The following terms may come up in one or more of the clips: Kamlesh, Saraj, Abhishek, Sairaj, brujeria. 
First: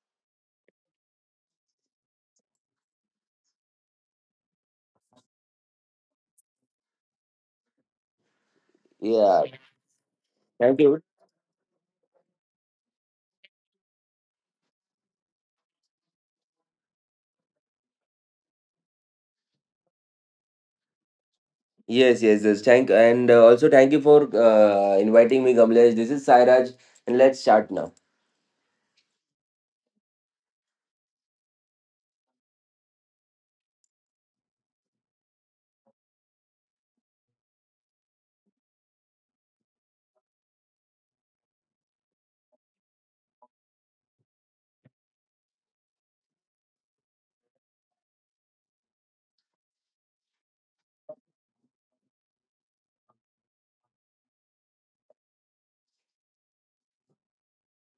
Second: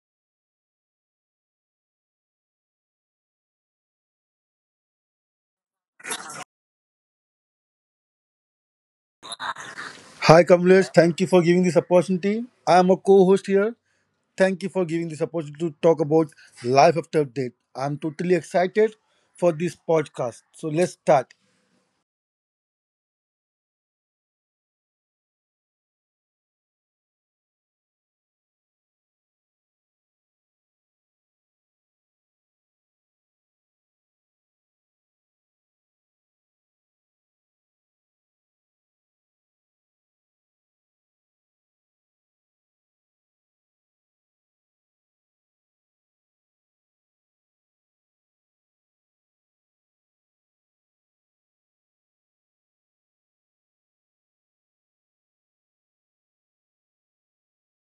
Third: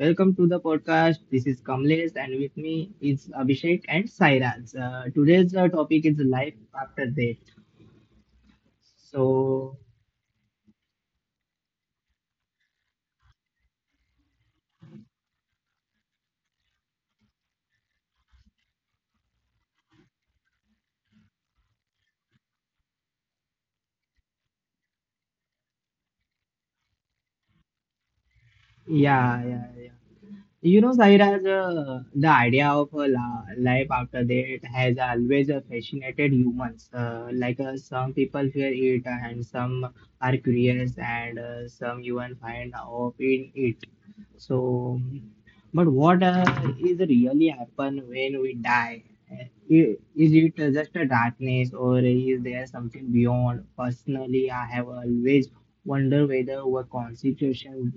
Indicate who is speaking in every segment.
Speaker 1: welcome to the podcast. This is Kamlesh and with me is Abhishek and Sairaj. Today's topic is life after death.
Speaker 2: Yeah,
Speaker 1: So
Speaker 3: Hi
Speaker 2: thank
Speaker 3: Kamlesh,
Speaker 2: you.
Speaker 3: thank you for giving this opportunity. I am a co-host here. Thank you for giving this opportunity to talk about life after death. I'm totally excited for this podcast. So let's start.
Speaker 2: Yes, yes, yes. Thank and also thank you for inviting me, Kamlesh. This is Sairaj, and let's start now.
Speaker 1: yeah, yeah, yeah. You know, Sairaj, the idea of life after death has always fascinated humans. Some people fear it, and some are curious, and some even find hope in it. So, but what is really happen when we die? Uh, Is it just a darkness or is there something beyond? Personally, I have always wondered whether our constitution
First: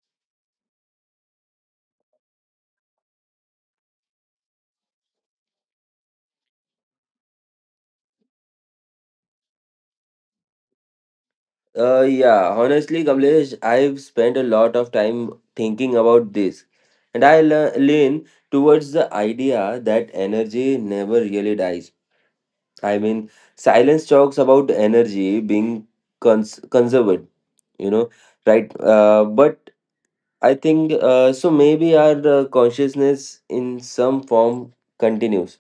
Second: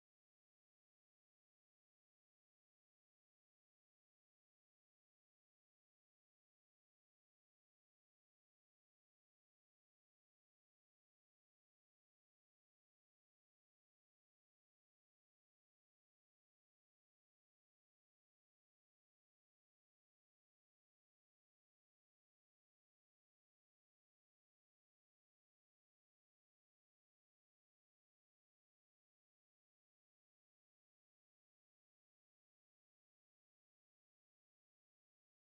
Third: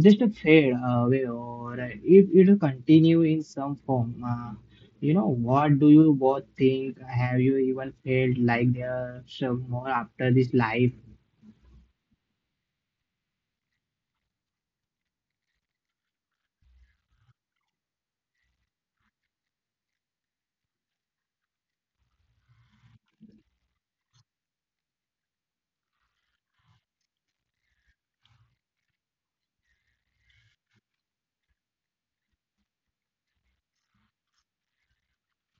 Speaker 1: just a fade away or if it will continue in some form. You know, what do you both think? Have you even felt like there's some more after this life?
Speaker 2: Yeah, honestly, Kamlesh, I've spent a lot of time thinking about this, and I lean towards the idea that energy never really dies. I mean, silence talks about energy being conserved, you know, right? But I think. Maybe our consciousness in some form continues.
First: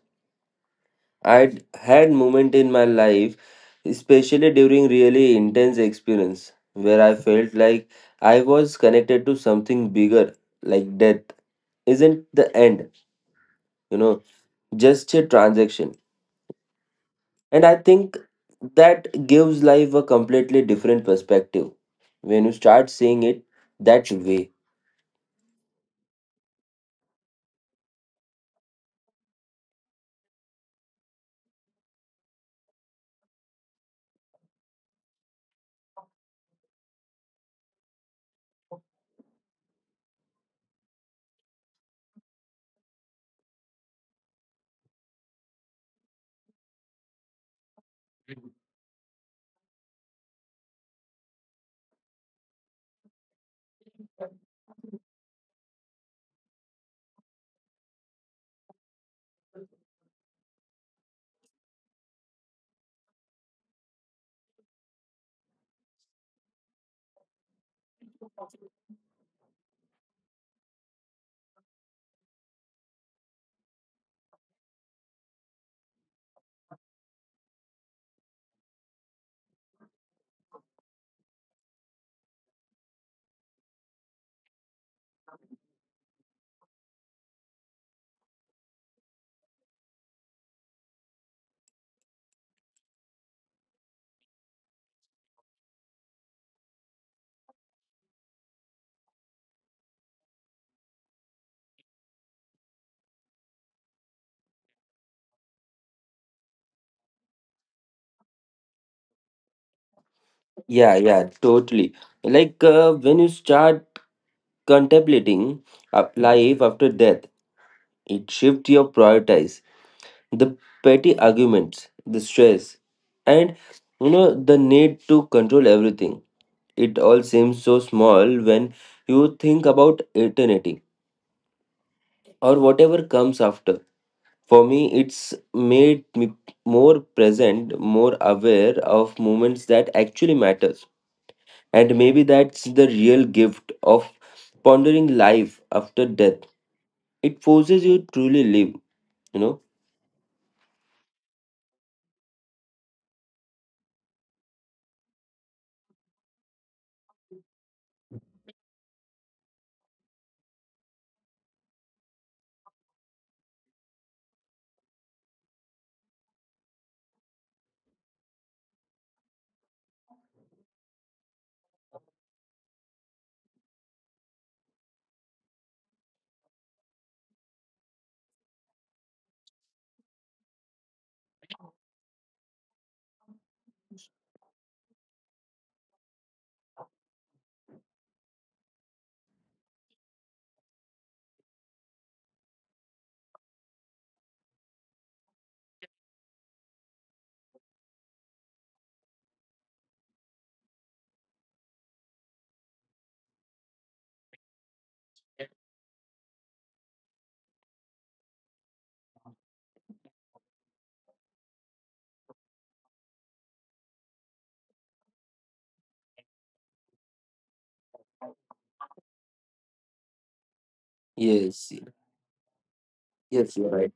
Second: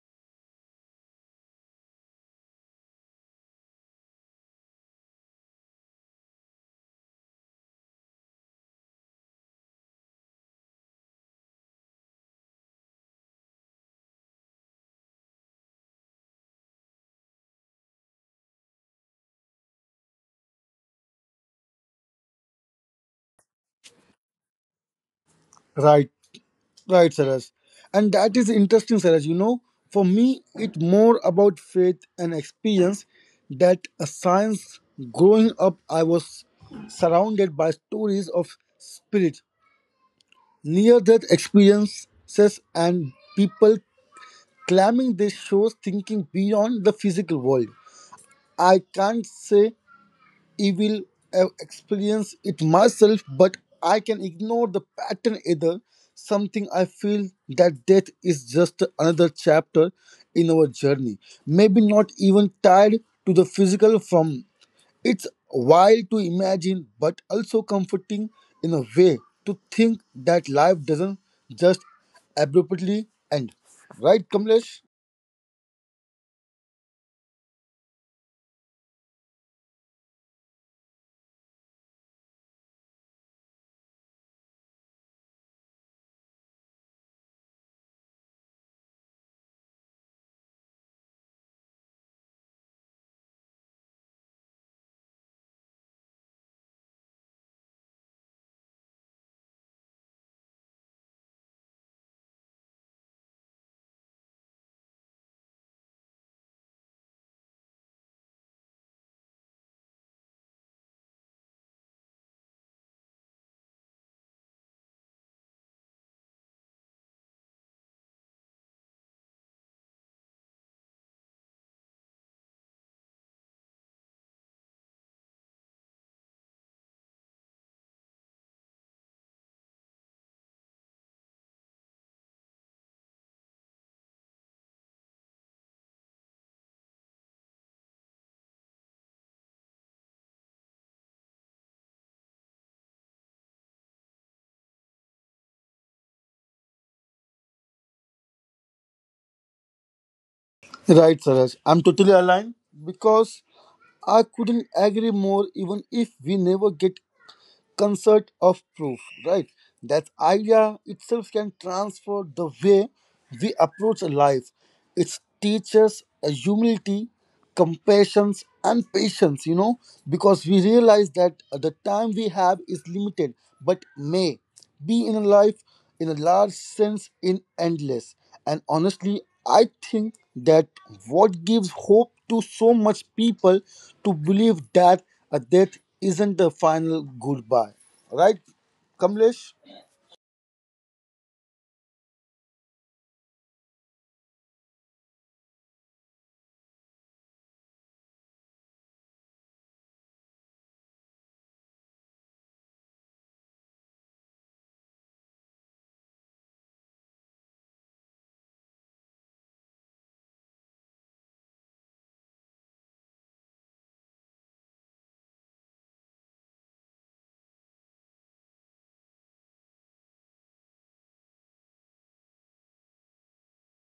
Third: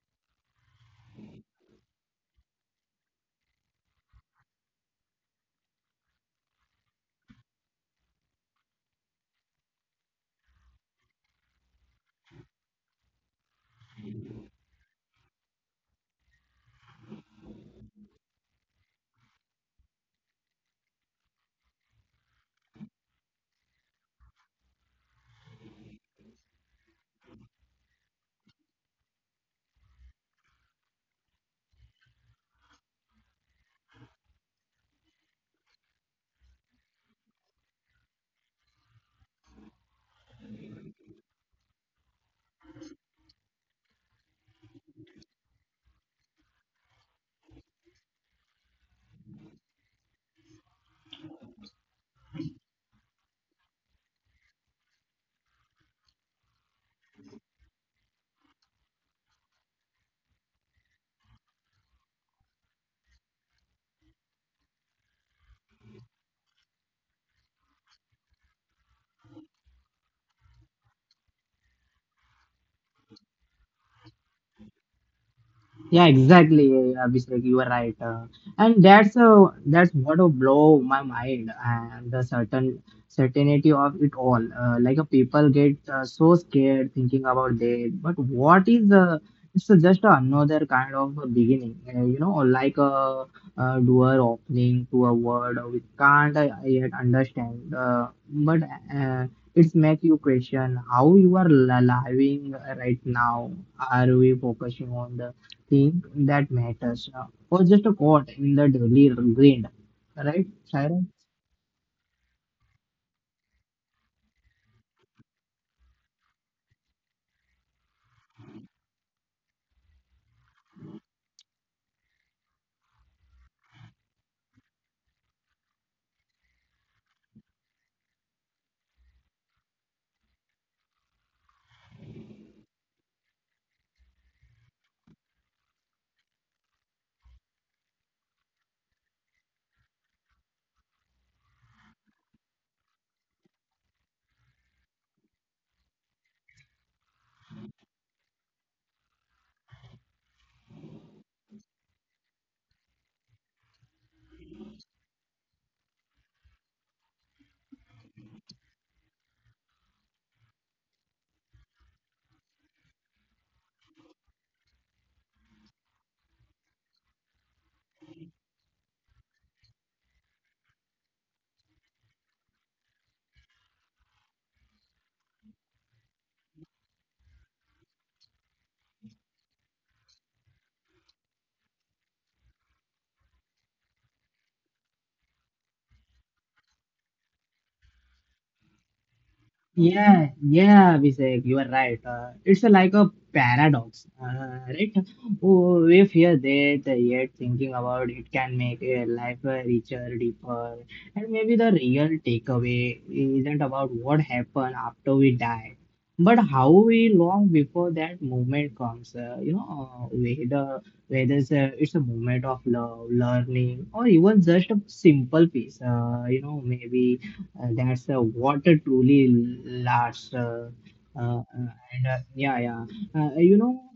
Speaker 2: I'd had moment in my life, especially during really intense experience, where I felt like I was connected to something bigger, like death isn't the end, you know, just a transaction. And I think that gives life a completely different perspective when you start seeing it that way.
Speaker 3: Right, right, Saraj. And that is interesting, Saraj. You know, for me, it's more about faith and experience that a science. Growing up, I was surrounded by stories of spirit, near-death experiences, and people claiming this shows thinking beyond the physical world. I can't say I will experience it myself, but I can ignore the pattern either. Something I feel that death is just another chapter in our journey, maybe not even tied to the physical form. It's wild to imagine, but also comforting in a way to think that life doesn't just abruptly end. Right, Kamlesh?
Speaker 1: Yeah, exactly, Abhishek. You are right, and that's what will blow my mind and the certainty of it all. People get so scared thinking about death, but what is it's just another kind of a beginning, you know, a door opening to a world we can't yet understand, but uh, it's make you question how you are living right now. Are we focusing on the thing that matters or just a quote in the daily grind, right,
Speaker 2: Yeah,
Speaker 1: Shira?
Speaker 2: yeah, totally. When you start contemplating life after death, it shifts your priorities, the petty arguments, the stress, and you know the need to control everything. It all seems so small when you think about eternity or whatever comes after. For me, it's made me more present, more aware of moments that actually matters, and maybe that's the real gift of pondering life after death. It forces you to truly live, you know.
Speaker 3: Right, Saraj. I'm totally aligned because I couldn't agree more even if we never get concert of proof, right? That idea itself can transfer the way we approach life. It teaches a humility, compassion, and patience, you know, because we realize that the time we have is limited, but may. Be in a life, in a large sense, in endless. And honestly, I think that what gives hope to so much people to believe that a death isn't the final goodbye. Right, Kamlesh?
Speaker 1: Yeah, yeah, Abhishek, you are right. It's like a paradox, right? Oh, we fear that, yet thinking about it can make a life richer, deeper. And maybe the real takeaway isn't about what happened after we die, but how we long before that moment comes. You know, whether it's a moment of love, learning, or even just a simple peace. You know, maybe that's water truly lasts.
Speaker 2: Yes,
Speaker 1: And Yeah, yeah. Uh, you
Speaker 2: yes, you're
Speaker 1: know,
Speaker 2: right.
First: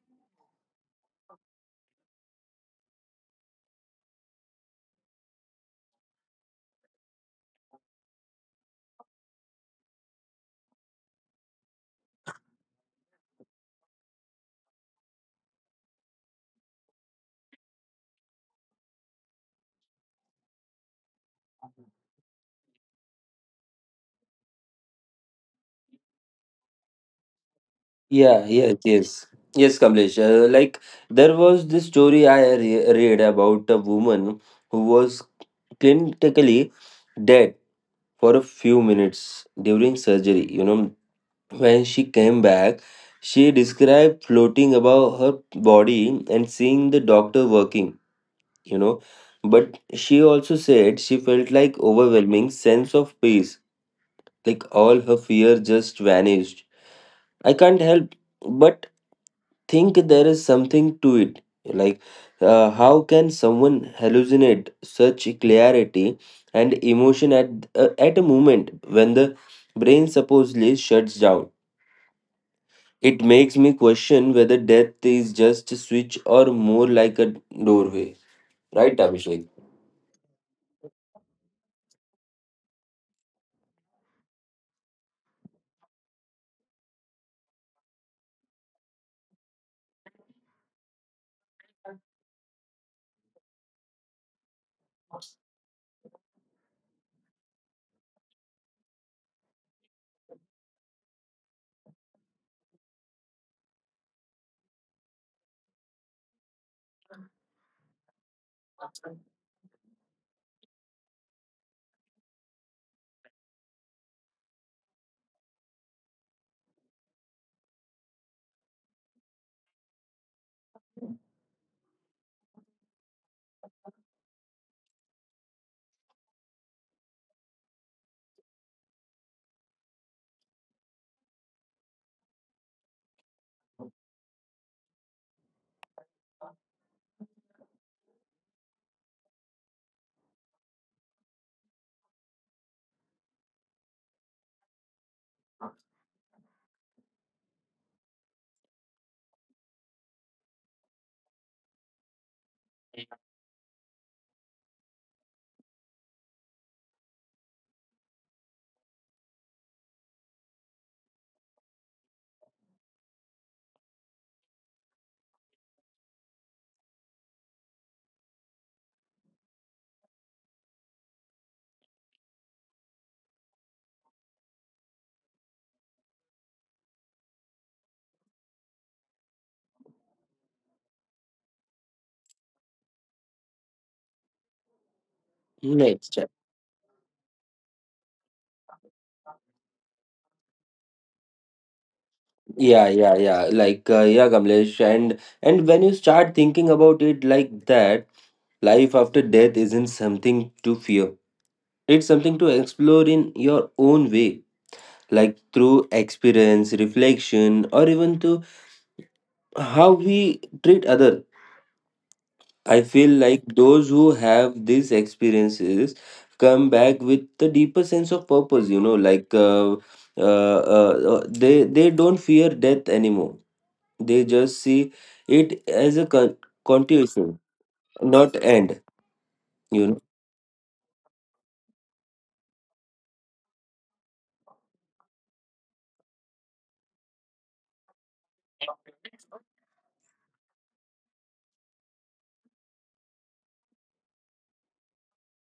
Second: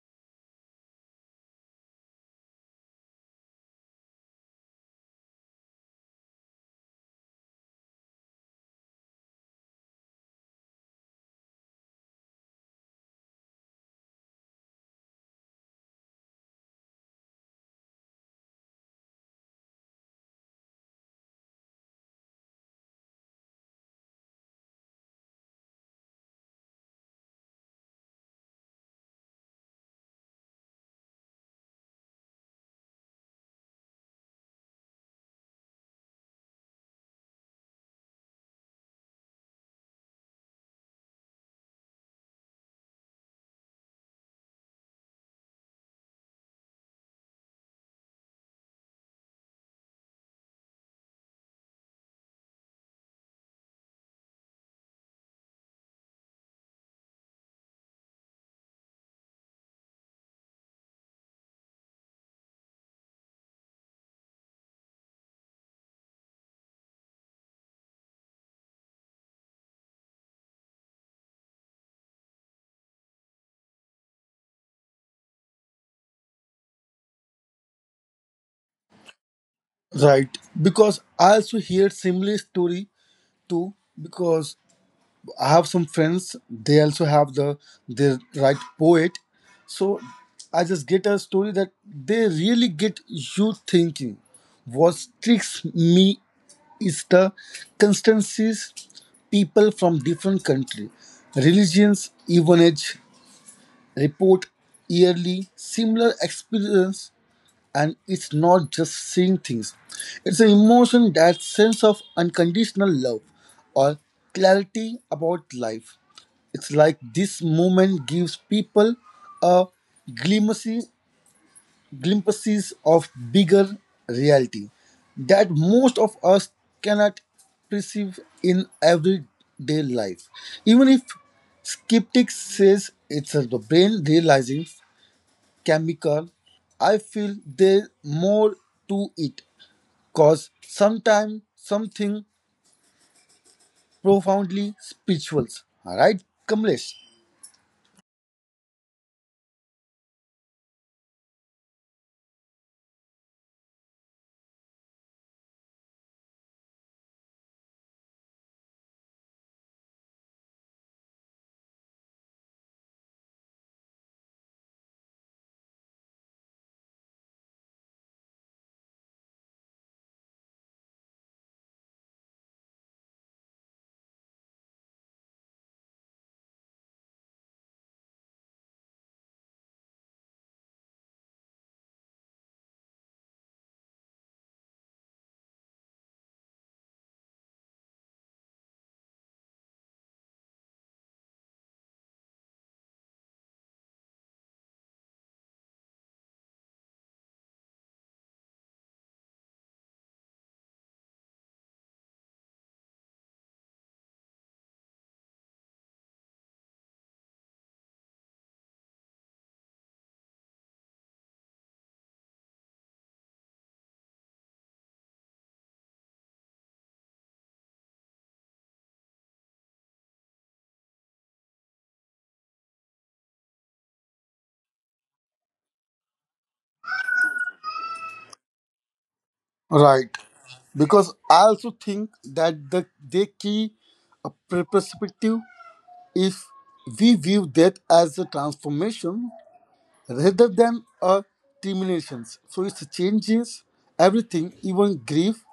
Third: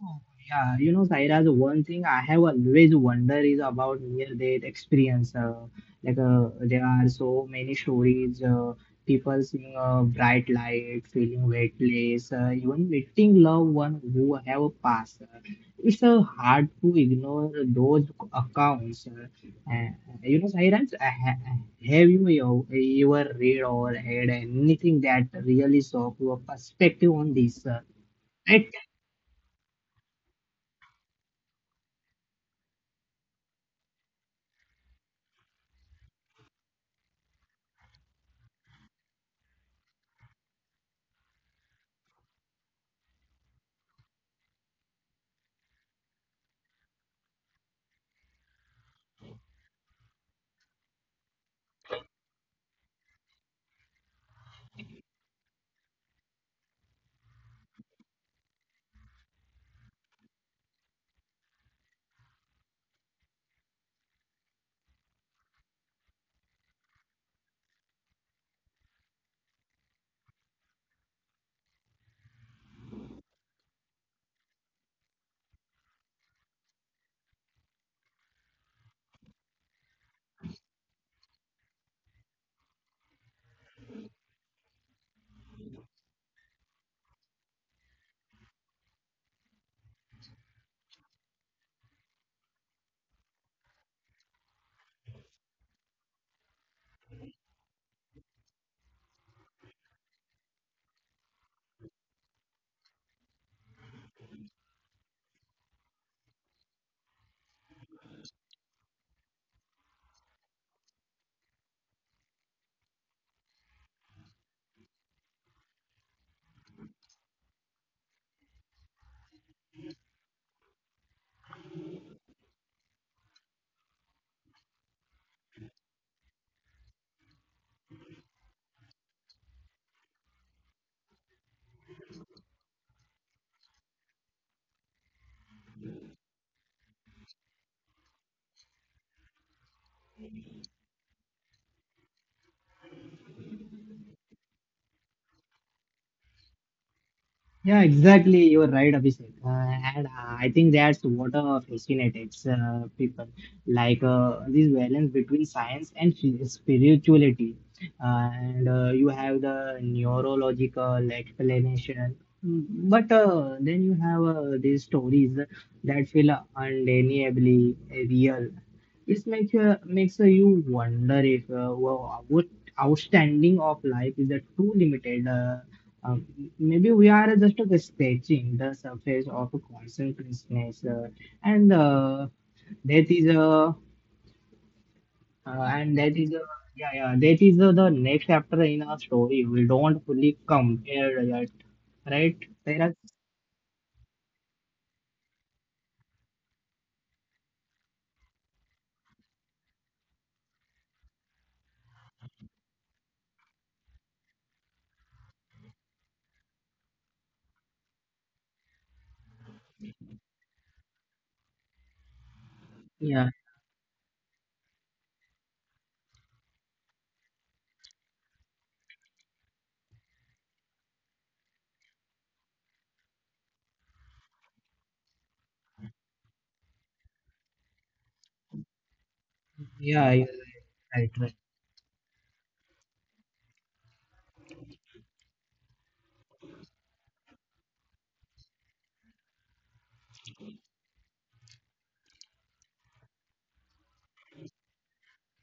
Speaker 1: yeah, you know, Saira, the one thing I have always wondered is about near-death experience. There are so many stories, people seeing a bright light, feeling weightless, even meeting loved one who have passed. It's hard to ignore those accounts. Uh, you know, Sairaj, have your read or had anything that really saw your perspective on this?
Speaker 2: Yeah,
Speaker 1: Right?
Speaker 2: yes, yes. Yes, Kamlesh. Like, there was this story I read about a woman who was clinically dead for a few minutes during surgery. You know, when she came back, she described floating above her body and seeing the doctor working, you know. But she also said she felt like overwhelming sense of peace. Like all her fear just vanished. I can't help but think there is something to it. Like, how can someone hallucinate such clarity and emotion at a moment when the brain supposedly shuts down? It makes me question whether death is just a switch or more like a doorway. Right, Abhishek?
Speaker 3: Right, because I also hear similar story too. Because I have some friends, they also have the they write poet. So I just get a story that they really get you thinking. What tricks me is the constancies people from different country, religions, even age, report yearly similar experience, and it's not just seeing things, it's an emotion, that sense of unconditional love or clarity about life. It's like this moment gives people a glimpses glimpses of bigger reality that most of us cannot perceive in everyday life, even if skeptics says it's the brain realizing chemical. I feel there's more to it, cause sometimes something profoundly spiritual. Right, Kamlesh?
Speaker 1: Yeah, exactly. You are right, Abhishek. And I think that's what fascinates people, this balance between science and spirituality. And you have the neurological explanation, but then you have these stories that feel undeniably real. Makes you wonder if wow, what outstanding of life is a too limited. Uh, maybe we are just scratching the surface of consciousness, and that is and
Speaker 2: Next
Speaker 1: that
Speaker 2: step.
Speaker 1: is yeah yeah that is the next chapter in our story. We don't fully come compare yet, right? There
Speaker 2: Yeah,
Speaker 1: are,
Speaker 2: yeah, yeah. Like, yeah, Kamlesh. And when you start thinking about it like that, life after death isn't something to fear, it's something to explore in your own way, like through experience, reflection, or even to how we treat others. I feel
Speaker 1: yeah
Speaker 2: like those who have these experiences come back with the deeper sense of purpose, you know, they, don't fear death anymore. They just see it as a continuation, not end, you
Speaker 3: Right.
Speaker 2: know.
Speaker 1: yeah you're right.
Speaker 3: Because
Speaker 1: right,
Speaker 3: I
Speaker 1: right.
Speaker 3: also think that the, they key a perspective if we view death as a transformation rather than a termination. So it changes everything, even grief.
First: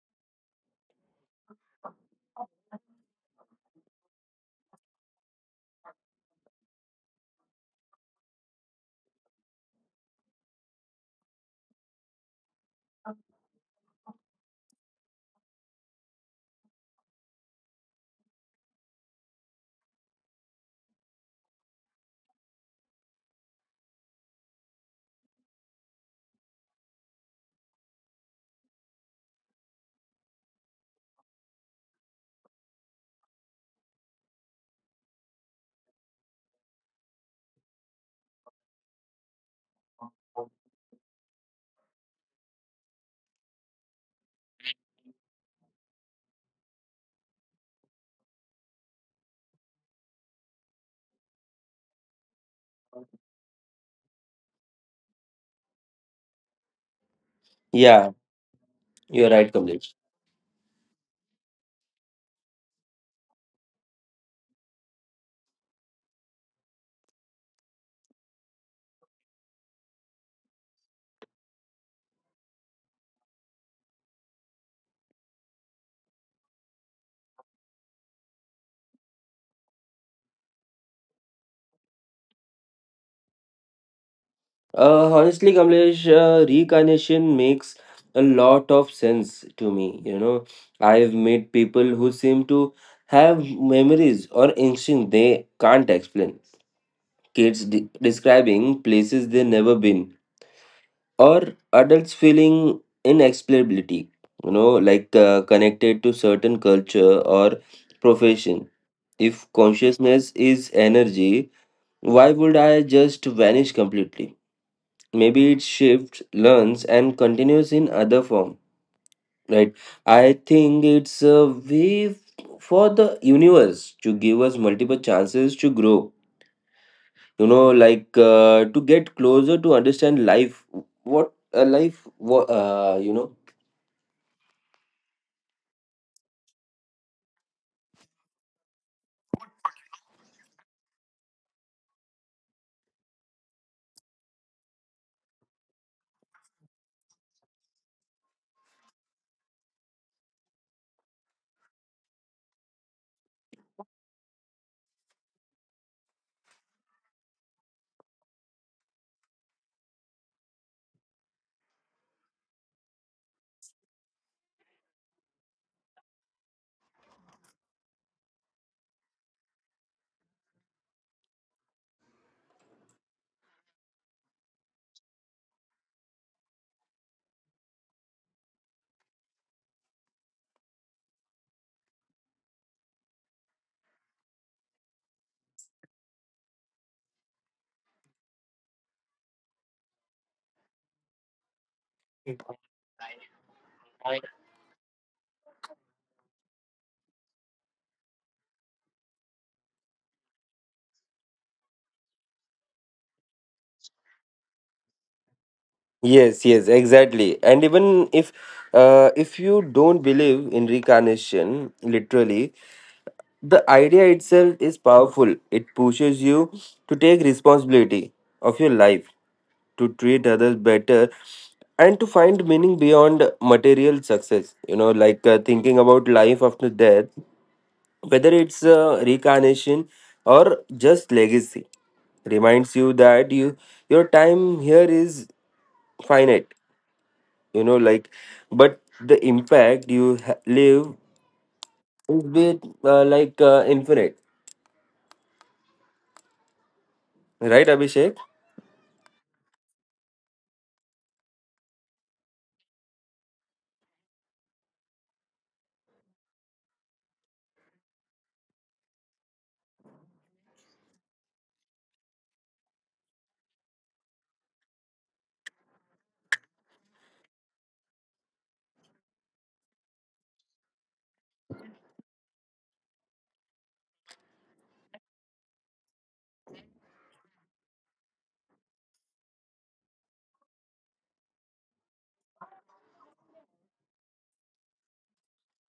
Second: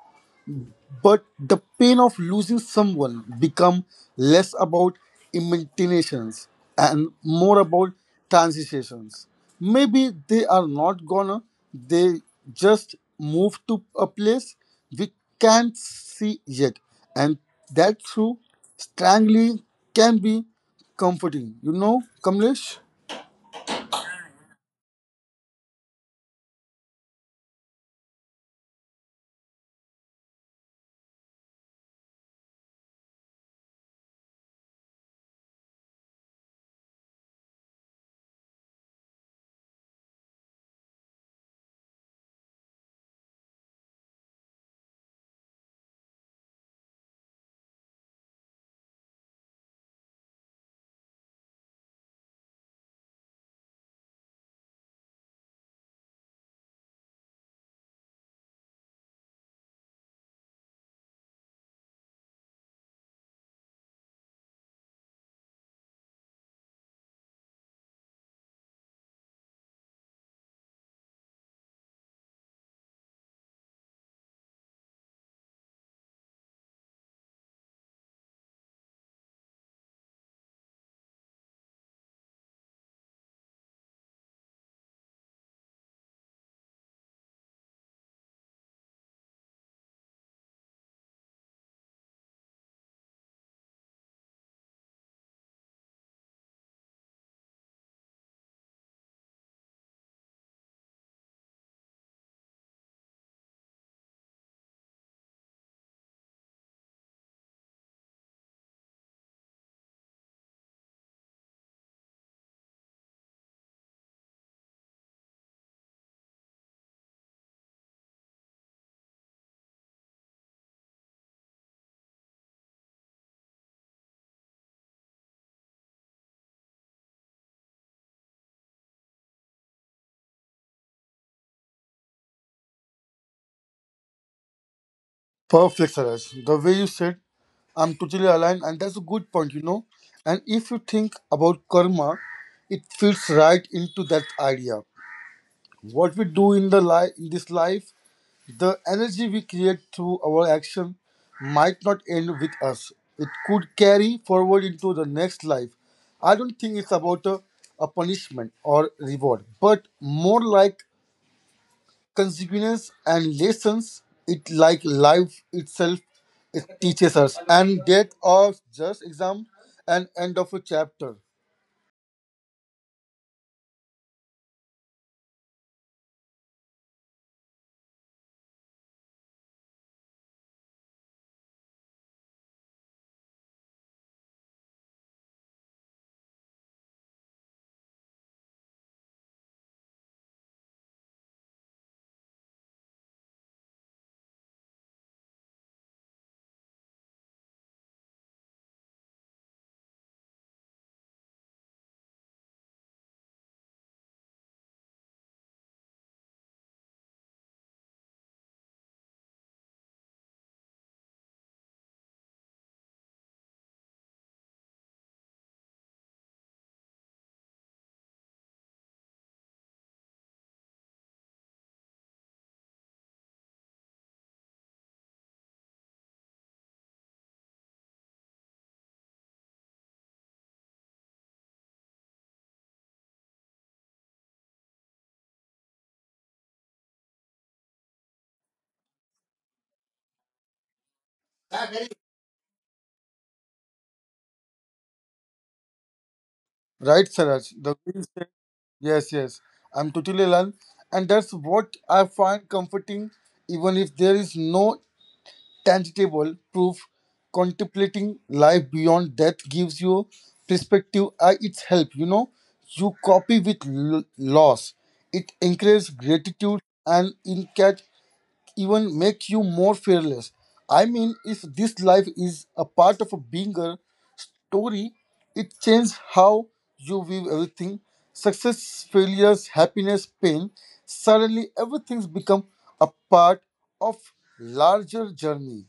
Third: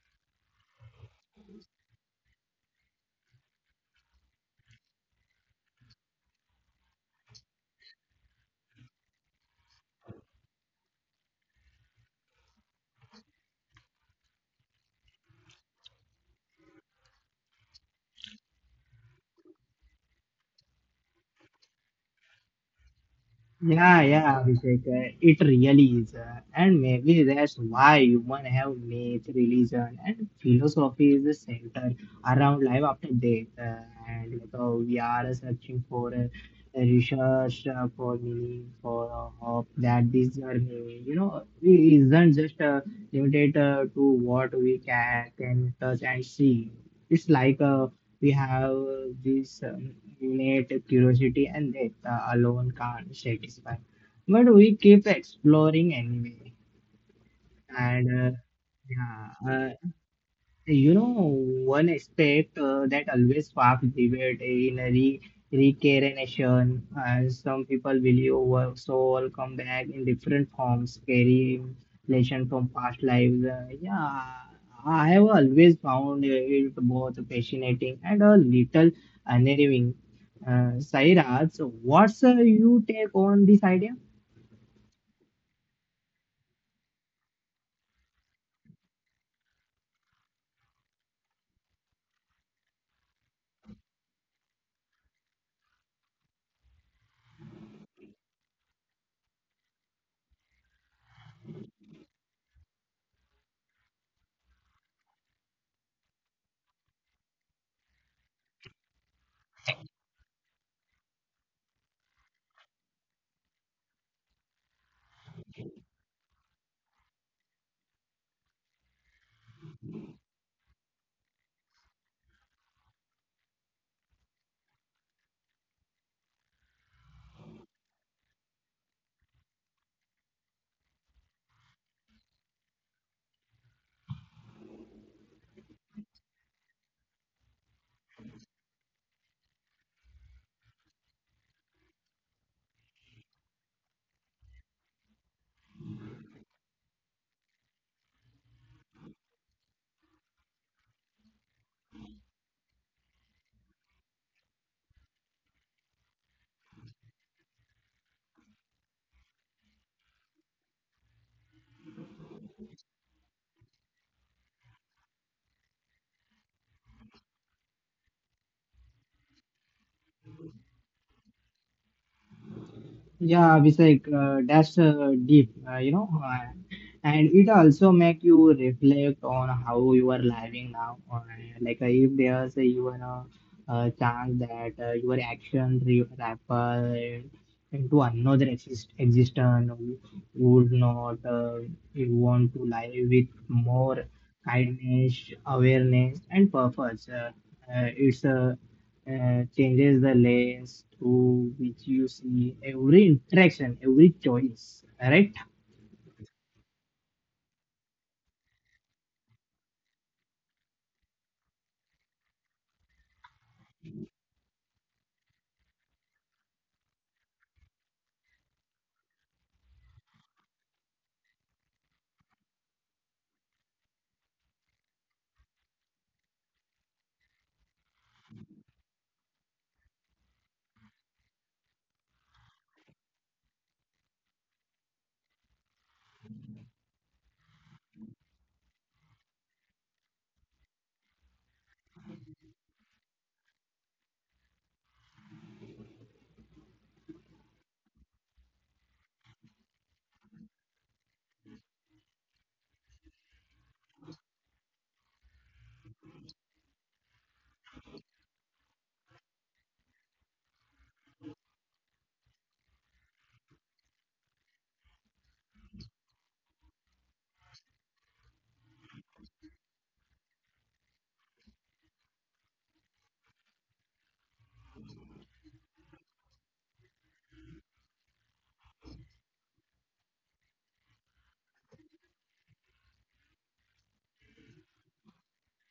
Speaker 3: But the pain of losing someone become less about imaginations and more about transitions. Maybe they are not gonna, they just move to a place we can't see yet. And that through strangling can be comforting. You know, Kamlesh?
Speaker 1: Yeah, yeah, Abhishek. It really is. And maybe that's why human have made religion and philosophy is the center around life after death. And like, we are searching for a research, for meaning, for hope that this journey, you know, it isn't just limited to what we can touch and see. It's like a we have this innate curiosity and that alone can't satisfy but we keep exploring anyway and
Speaker 2: Yeah,
Speaker 1: uh,
Speaker 2: you're
Speaker 1: yeah
Speaker 2: right,
Speaker 1: uh,
Speaker 2: Kamlesh.
Speaker 1: you know, one aspect that always sparks debate in a re reincarnation, and some people believe our soul come back in different forms, carrying lesson from past lives. Yeah, I have always found it both fascinating and a little unnerving. Sairaj, so what's you take on this idea?
Speaker 2: Honestly, Kamlesh, reincarnation makes a lot of sense to me. You know, I've met people who seem to have memories or instinct they can't explain. Kids describing places they never been, or adults feeling inexplicability. You know, like connected to certain culture or profession. If consciousness is energy, why would I just vanish completely? Maybe it shifts learns and continues in other form. Right, I think it's a way for the universe to give us multiple chances to grow, you know, like to get closer to understand life. What a life what You know,
Speaker 3: Perfect, Saraj. The way you said, I'm totally aligned, and that's a good point, you know. And if you think about karma, it fits right into that idea. What we do in the life in this life, the energy we create through our action might not end with us. It could carry forward into the next life. I don't think it's about a punishment or reward, but more like consequences and lessons, it like life itself, it teaches us, and that or just exam and end of a chapter.
Speaker 1: Yeah, Abhishek, that's deep, you know, and it also make you reflect on how you are living now, or if even a chance that your action ripple into another existence, you would not you want to live with more kindness, awareness, and purpose. It's changes the lens through which you see every interaction, every choice, right?
Speaker 2: yes, yes, exactly. And even if you don't believe in reincarnation literally, the idea itself is powerful. It pushes you to take responsibility of your life, to treat others better, and to find meaning beyond material success. You know, like thinking about life after death, whether it's reincarnation or just legacy, reminds you that your time here is finite. You know, like, but the impact you live is with like infinite.
Speaker 3: Right, Saraj?
Speaker 2: Right,
Speaker 3: The way you
Speaker 2: Abhishek?
Speaker 3: said, yes, yes, I'm totally aligned, and that's what I find comforting. Even if there is no tangible proof, contemplating life beyond death gives you perspective. I it's help, you know, you copy with loss. It encourages gratitude and insight, even make you more fearless. I mean, if this life is a part of a bigger story, it changes how you view everything. Success, failures, happiness, pain. Suddenly, everything's become a part of larger journey.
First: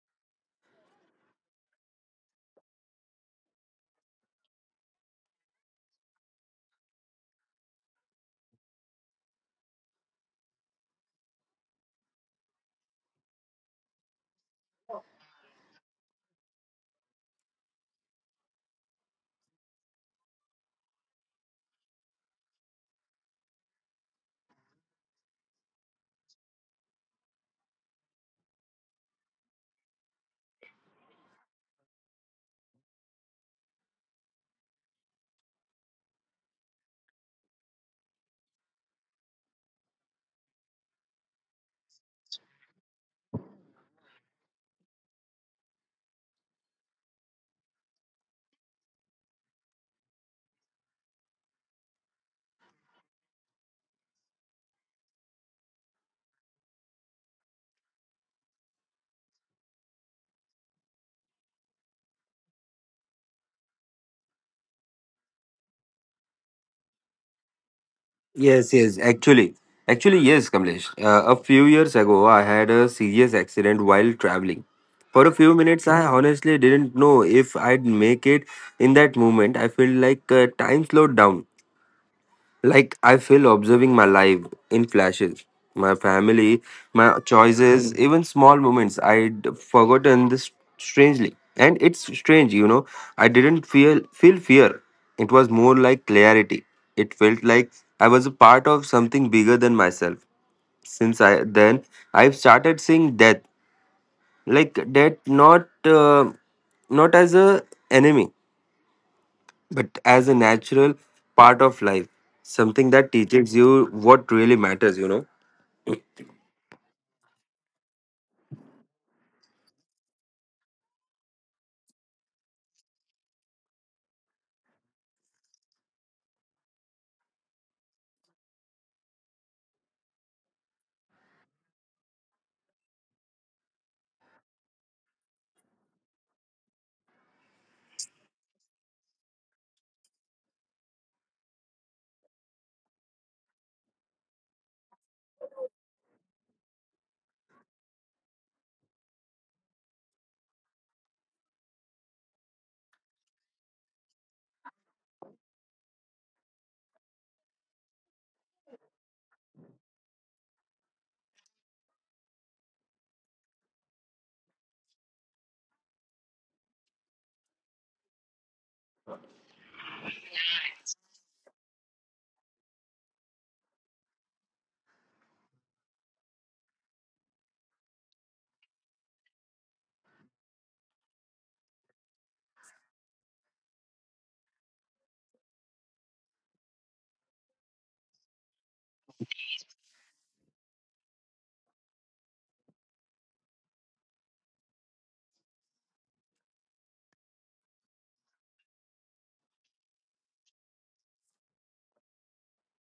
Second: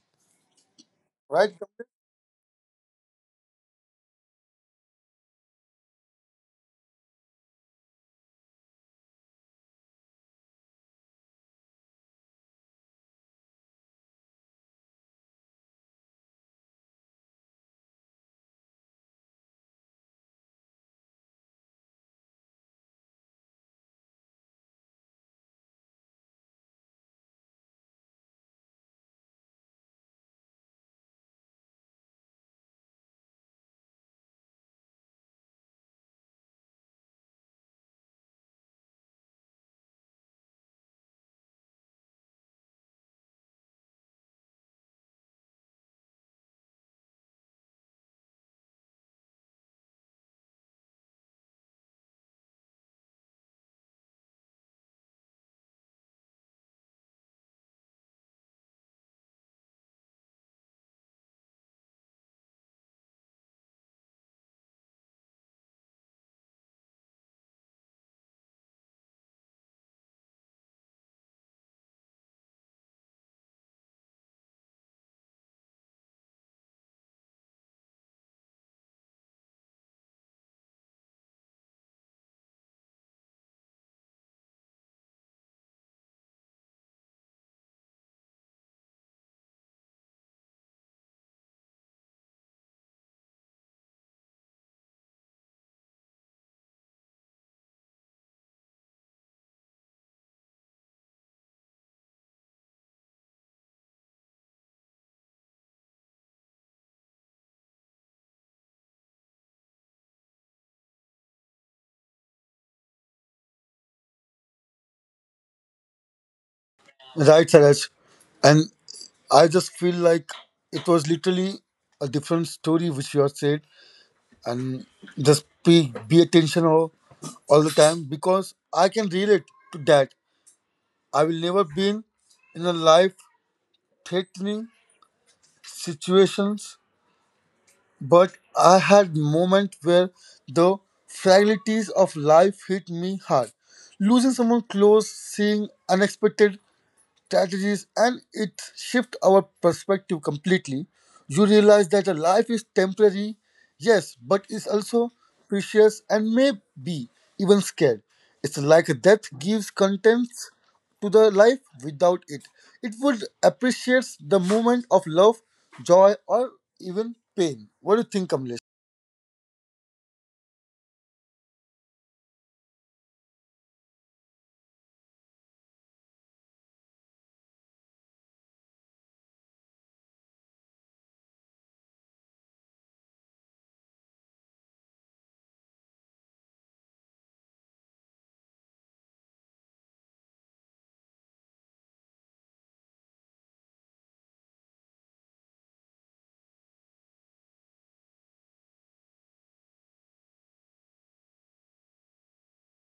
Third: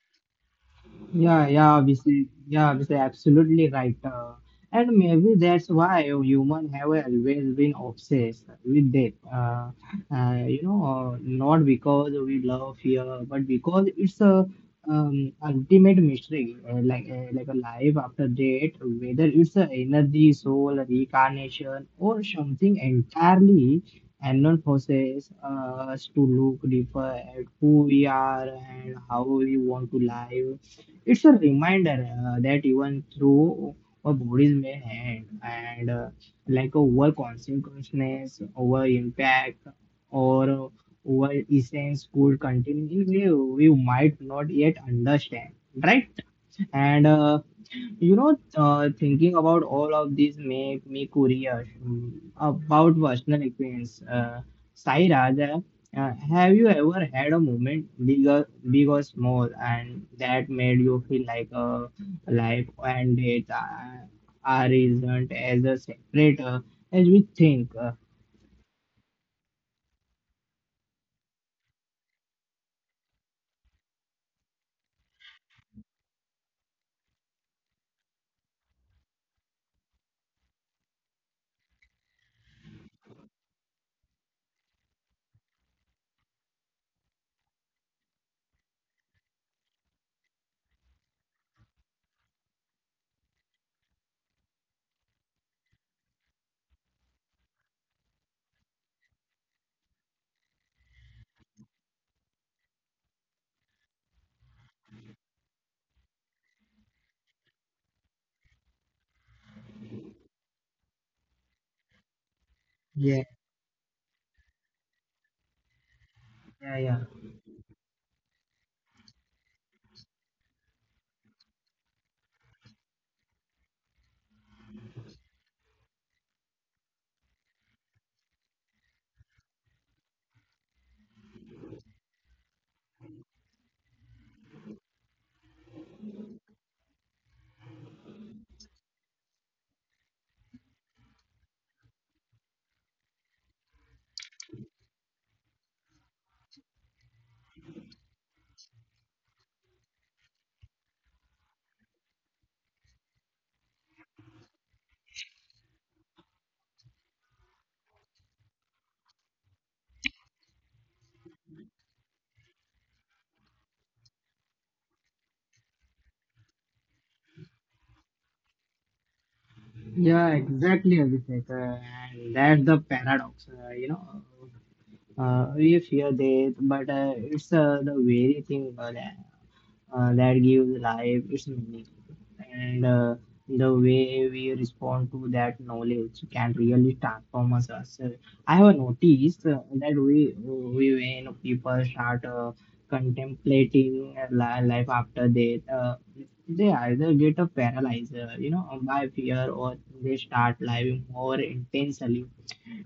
Speaker 1: Yeah,
Speaker 3: Right?
Speaker 1: yeah, obviously, absolutely right. And maybe that's why humans have always been obsessed with death. You know, not because we love fear, but because it's a ultimate mystery, like a life after death, whether it's a energy, soul, reincarnation, or something entirely unknown forces us to look deeper at who we are and how we want to live. It's a reminder that even through our bodies may end, and like over consequences, over impact, or over essence could continue. We might not yet understand, right? And you know, thinking about all of these make me curious about personal experience. Sai Raja, have you ever had a moment, big or small, and that made you feel like life and death are isn't as a separate as we think?
Speaker 2: Yes, yes, actually. Actually, yes, Kamlesh. A few years ago, I had a serious accident while traveling. For a few minutes, I honestly didn't know if I'd make it. In that moment, I felt like time slowed down. Like I feel observing my life in flashes, my family, my choices, even small moments I'd forgotten this strangely. And it's strange, you know. I didn't feel fear. It was more like clarity. It felt like I was a part of something bigger than myself. Since I then I've started seeing death, like death not uh, not as a enemy but as a natural part of life, something that
Speaker 1: Yeah,
Speaker 2: teaches you what really matters, you know.
Speaker 1: yeah, yeah.
Speaker 3: Right, Saraj. And I just feel like it was literally a different story which you have said. And just be attentional all the time because I can relate to that. I will never been in a life threatening situations, but I had moment where the fragilities of life hit me hard. Losing someone close, seeing unexpected strategies, and it shifts our perspective completely. You realize that a life is temporary, yes, but it's also precious and may be even scared. It's like death gives contents to the life. Without it, it would appreciate the moment of love, joy, or even pain. What do you think, Kamlesh?
Speaker 1: Yeah, exactly, Abhishek. And that's the paradox, you know. We fear death, but it's the very thing that gives life its meaning. And the way we respond to that knowledge can really transform us. I have noticed that we when people start contemplating life after death, they either get a paralyzer, you know, by fear, or they start living more intensely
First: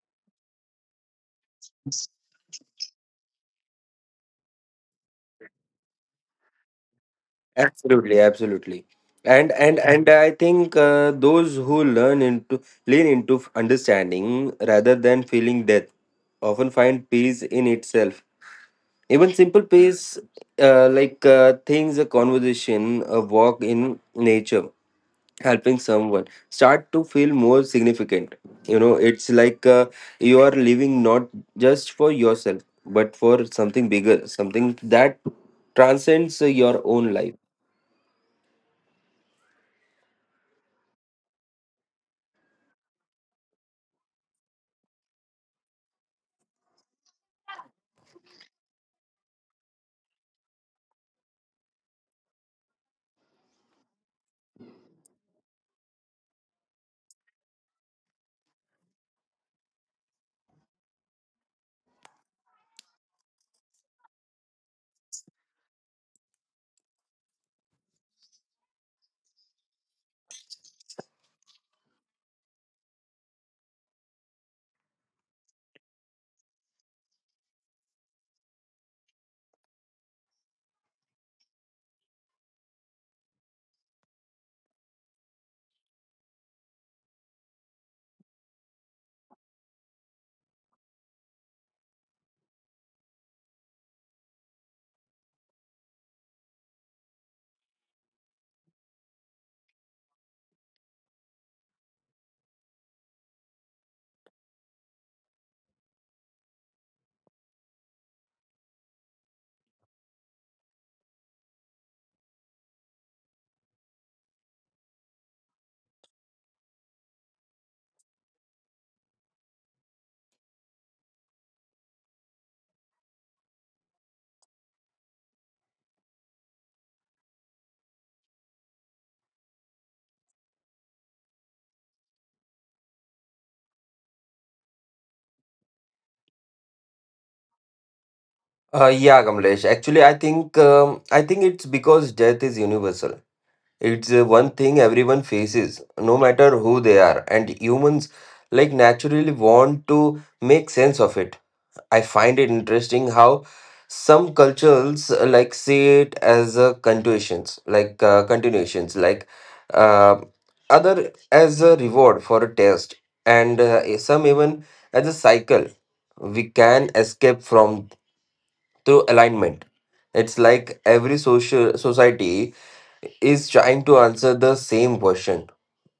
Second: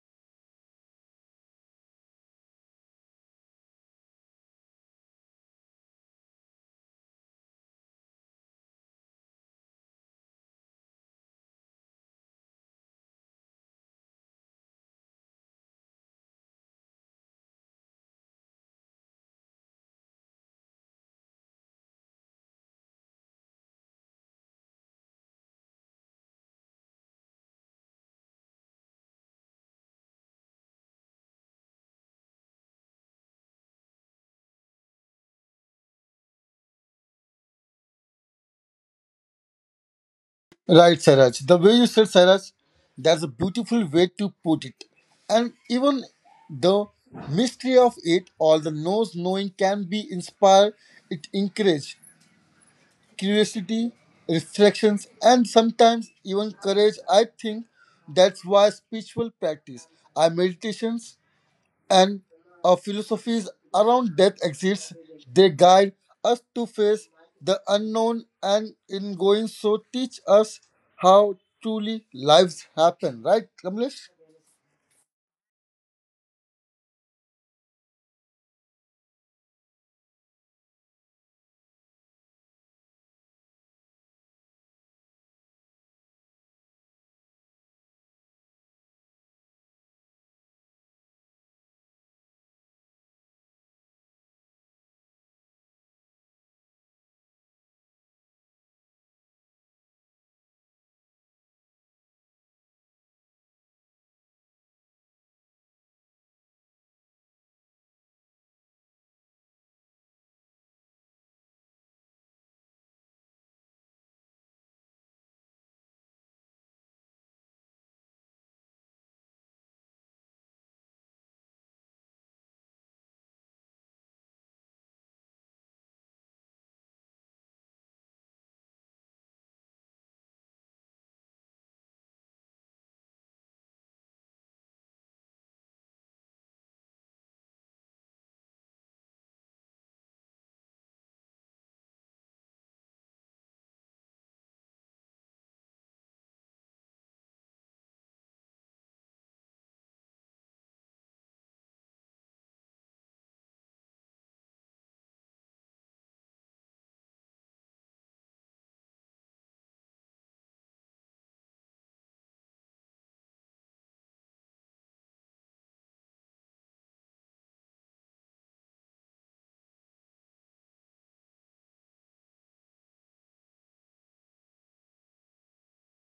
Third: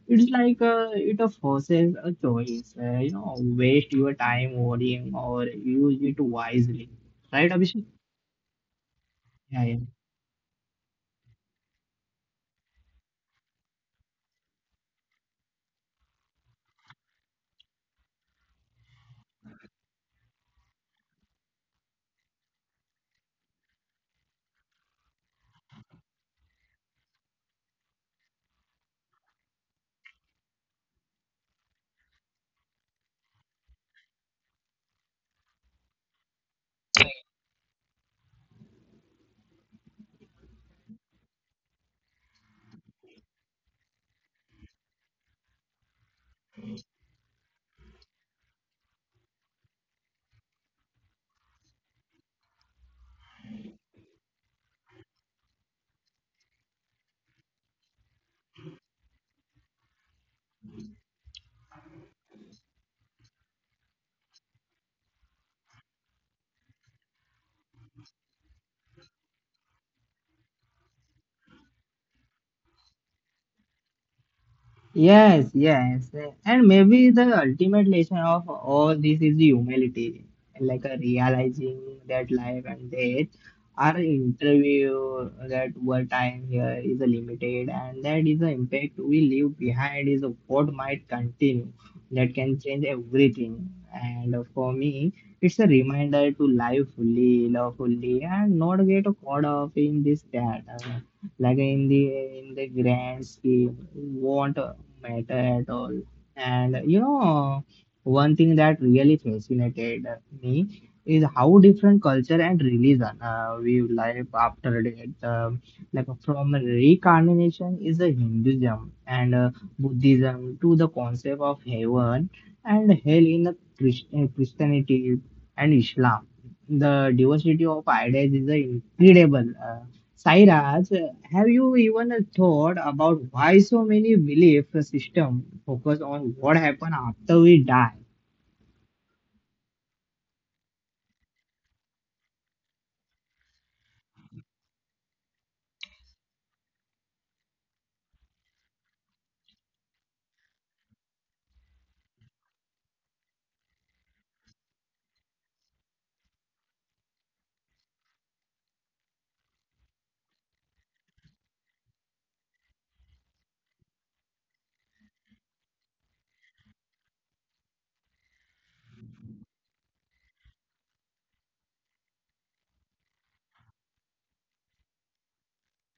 Speaker 1: it's like it forces a choice. You know, waste your time worrying or use it wisely. Right, Abhishek?
Speaker 2: Absolutely, absolutely. And
Speaker 1: Yeah, yeah.
Speaker 2: and and I think those who learn into lean into understanding rather than feeling death often find peace in itself. Even simple peace, like things, a conversation, a walk in nature, helping someone start to feel more significant. You know, it's like you are living not just for yourself but for something bigger, something that transcends your own life.
Speaker 3: Right, Saraj. The way you said, Saraj, that's a beautiful way to put it. And even the mystery of it all, the knows knowing can be inspired, it encourage curiosity, reflections, and sometimes even courage. I think that's why spiritual practice, our meditations and philosophies around death exists. They guide us to face the unknown, and in going so teach us how truly lives happen. Right, Kamlesh?
Speaker 1: Yes, yes. And maybe the ultimate lesson of all this is humility, like a realizing that life and death are interview that what time here is a limited and that is the impact we leave behind is what might continue that can change everything. And for me, it's a reminder to live fully, love fully, and not get caught up in this that like in the grand scheme won't matter at all and you know one thing that really fascinated me is how different culture and religion view life after death like from reincarnation is the hinduism and buddhism to the concept of heaven and hell in the christianity and islam the diversity of ideas is incredible. Sairaj, have you even thought about why so many belief systems focus on what happens after we die?
Speaker 2: Yeah, Kamlesh, actually I think it's because death is universal. It's one thing everyone faces, no matter who they are, and humans like naturally want to make sense of it. I find it interesting how some cultures like see it as a continuations, like uh, other as a reward for a test, and some even as a cycle we can escape from through alignment. It's like every social society is trying to answer the same question:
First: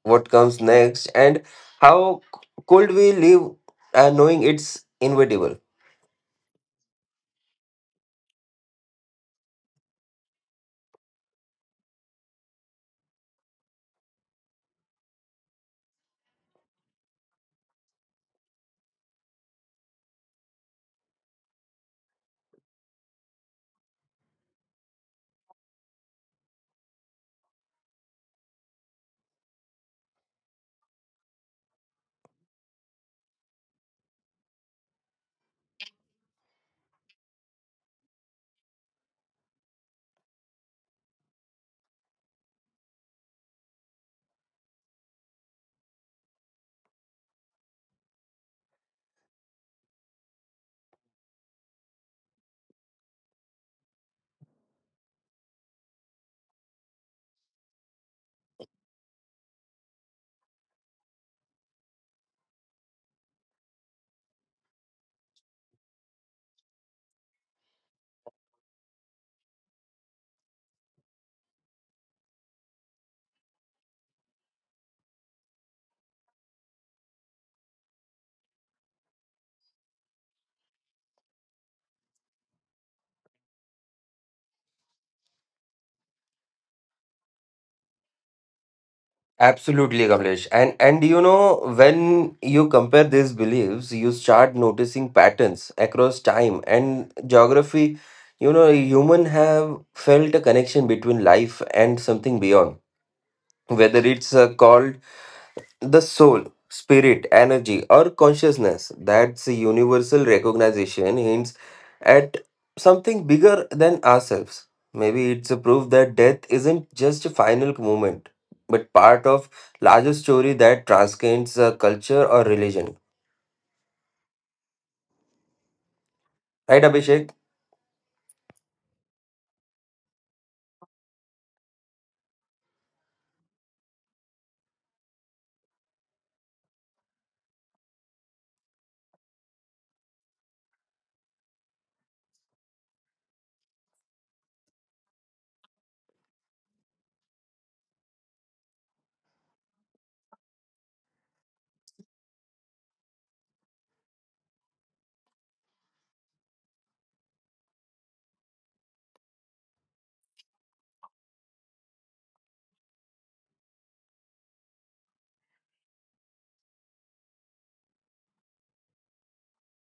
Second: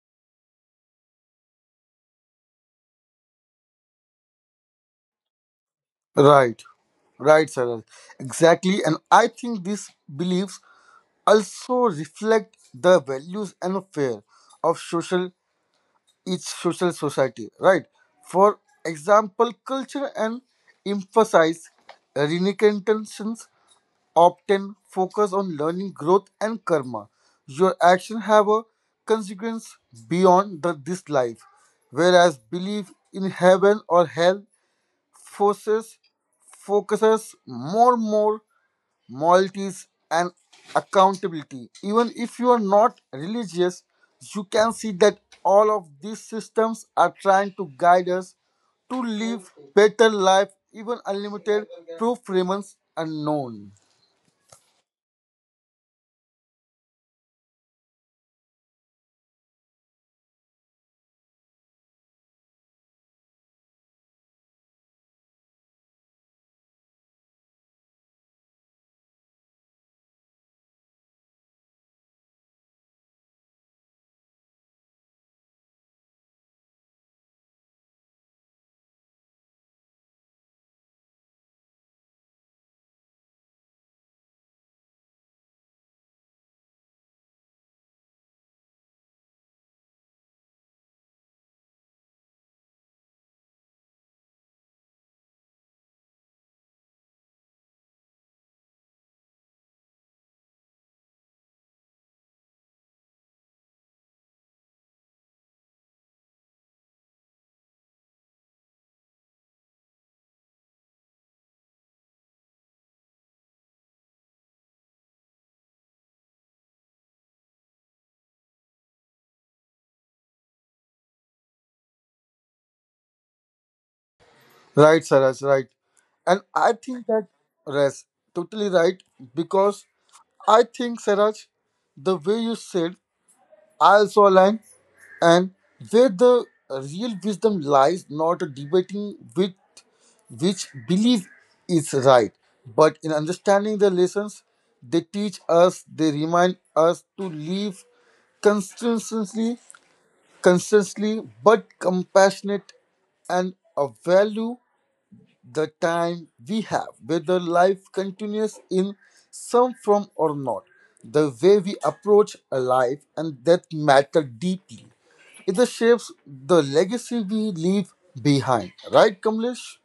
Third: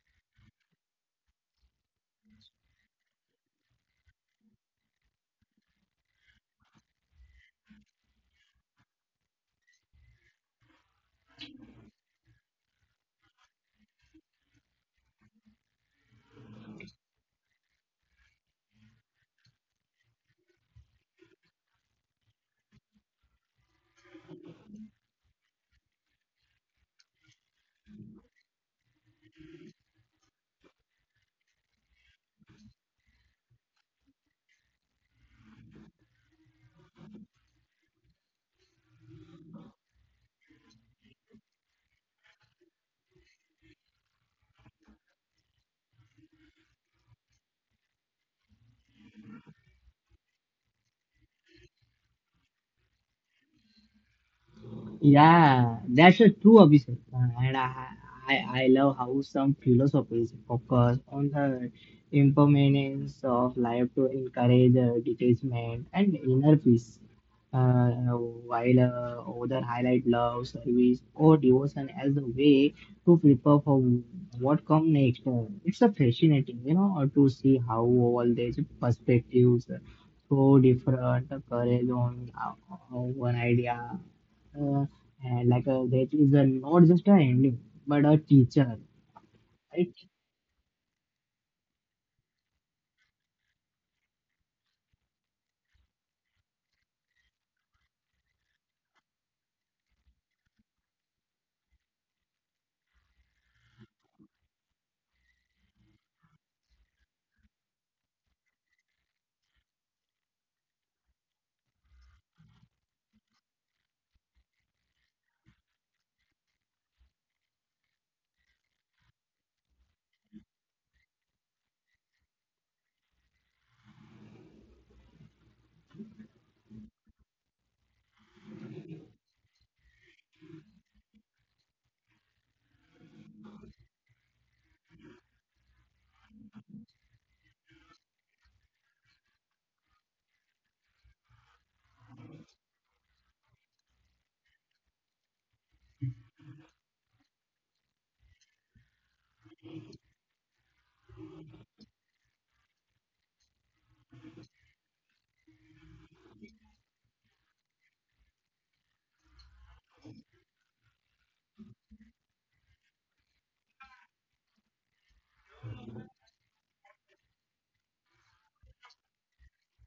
Speaker 2: what comes next, and how could we live, knowing it's inevitable.
Speaker 3: Right, right, Sarah. Exactly. And I think these beliefs also reflect the values and fear of social each social society. Right. For example, culture and emphasize renunciations. Often focus on learning, growth, and karma. Your actions have a consequence beyond this life, whereas belief in heaven or hell forces focuses more moralities and accountability. Even if you are not religious, you can see that all of these systems are trying to guide us to live better life. Even unlimited proof remains unknown.
Speaker 1: Yeah, that's a true Abhishek. And I love how some philosophies focus on the impermanence of life to encourage detachment and inner peace, uh, while others highlight love, service, or devotion as a way to prepare for what come next. It's a fascinating, you know, to see how all these perspectives so different, courage on one idea uh, and that is a, not just a ending but a teacher right.
Speaker 2: Absolutely, Kamlesh. And you know, when you compare these beliefs, you start noticing patterns across time and geography. You know, human have felt a connection between life and something beyond. Whether it's a call the soul, spirit, energy, or consciousness, that's a universal recognition, hints at something bigger than ourselves. Maybe it's a proof that death isn't just a final moment, but part of larger story that transcends culture or religion.
Speaker 3: Right, Saraj, right. And I
Speaker 2: Right,
Speaker 3: think that
Speaker 2: Abhishek?
Speaker 3: res, totally right, because I think Saraj, the way you said, I also align, and where the real wisdom lies, not debating with which belief is right, but in understanding the lessons they teach us. They remind us to live consistently, consistently, but compassionate, and a value the time we have, whether life continues in some form or not. The way we approach a life and death matter deeply. It shapes the legacy we leave behind. Right, Kamlesh?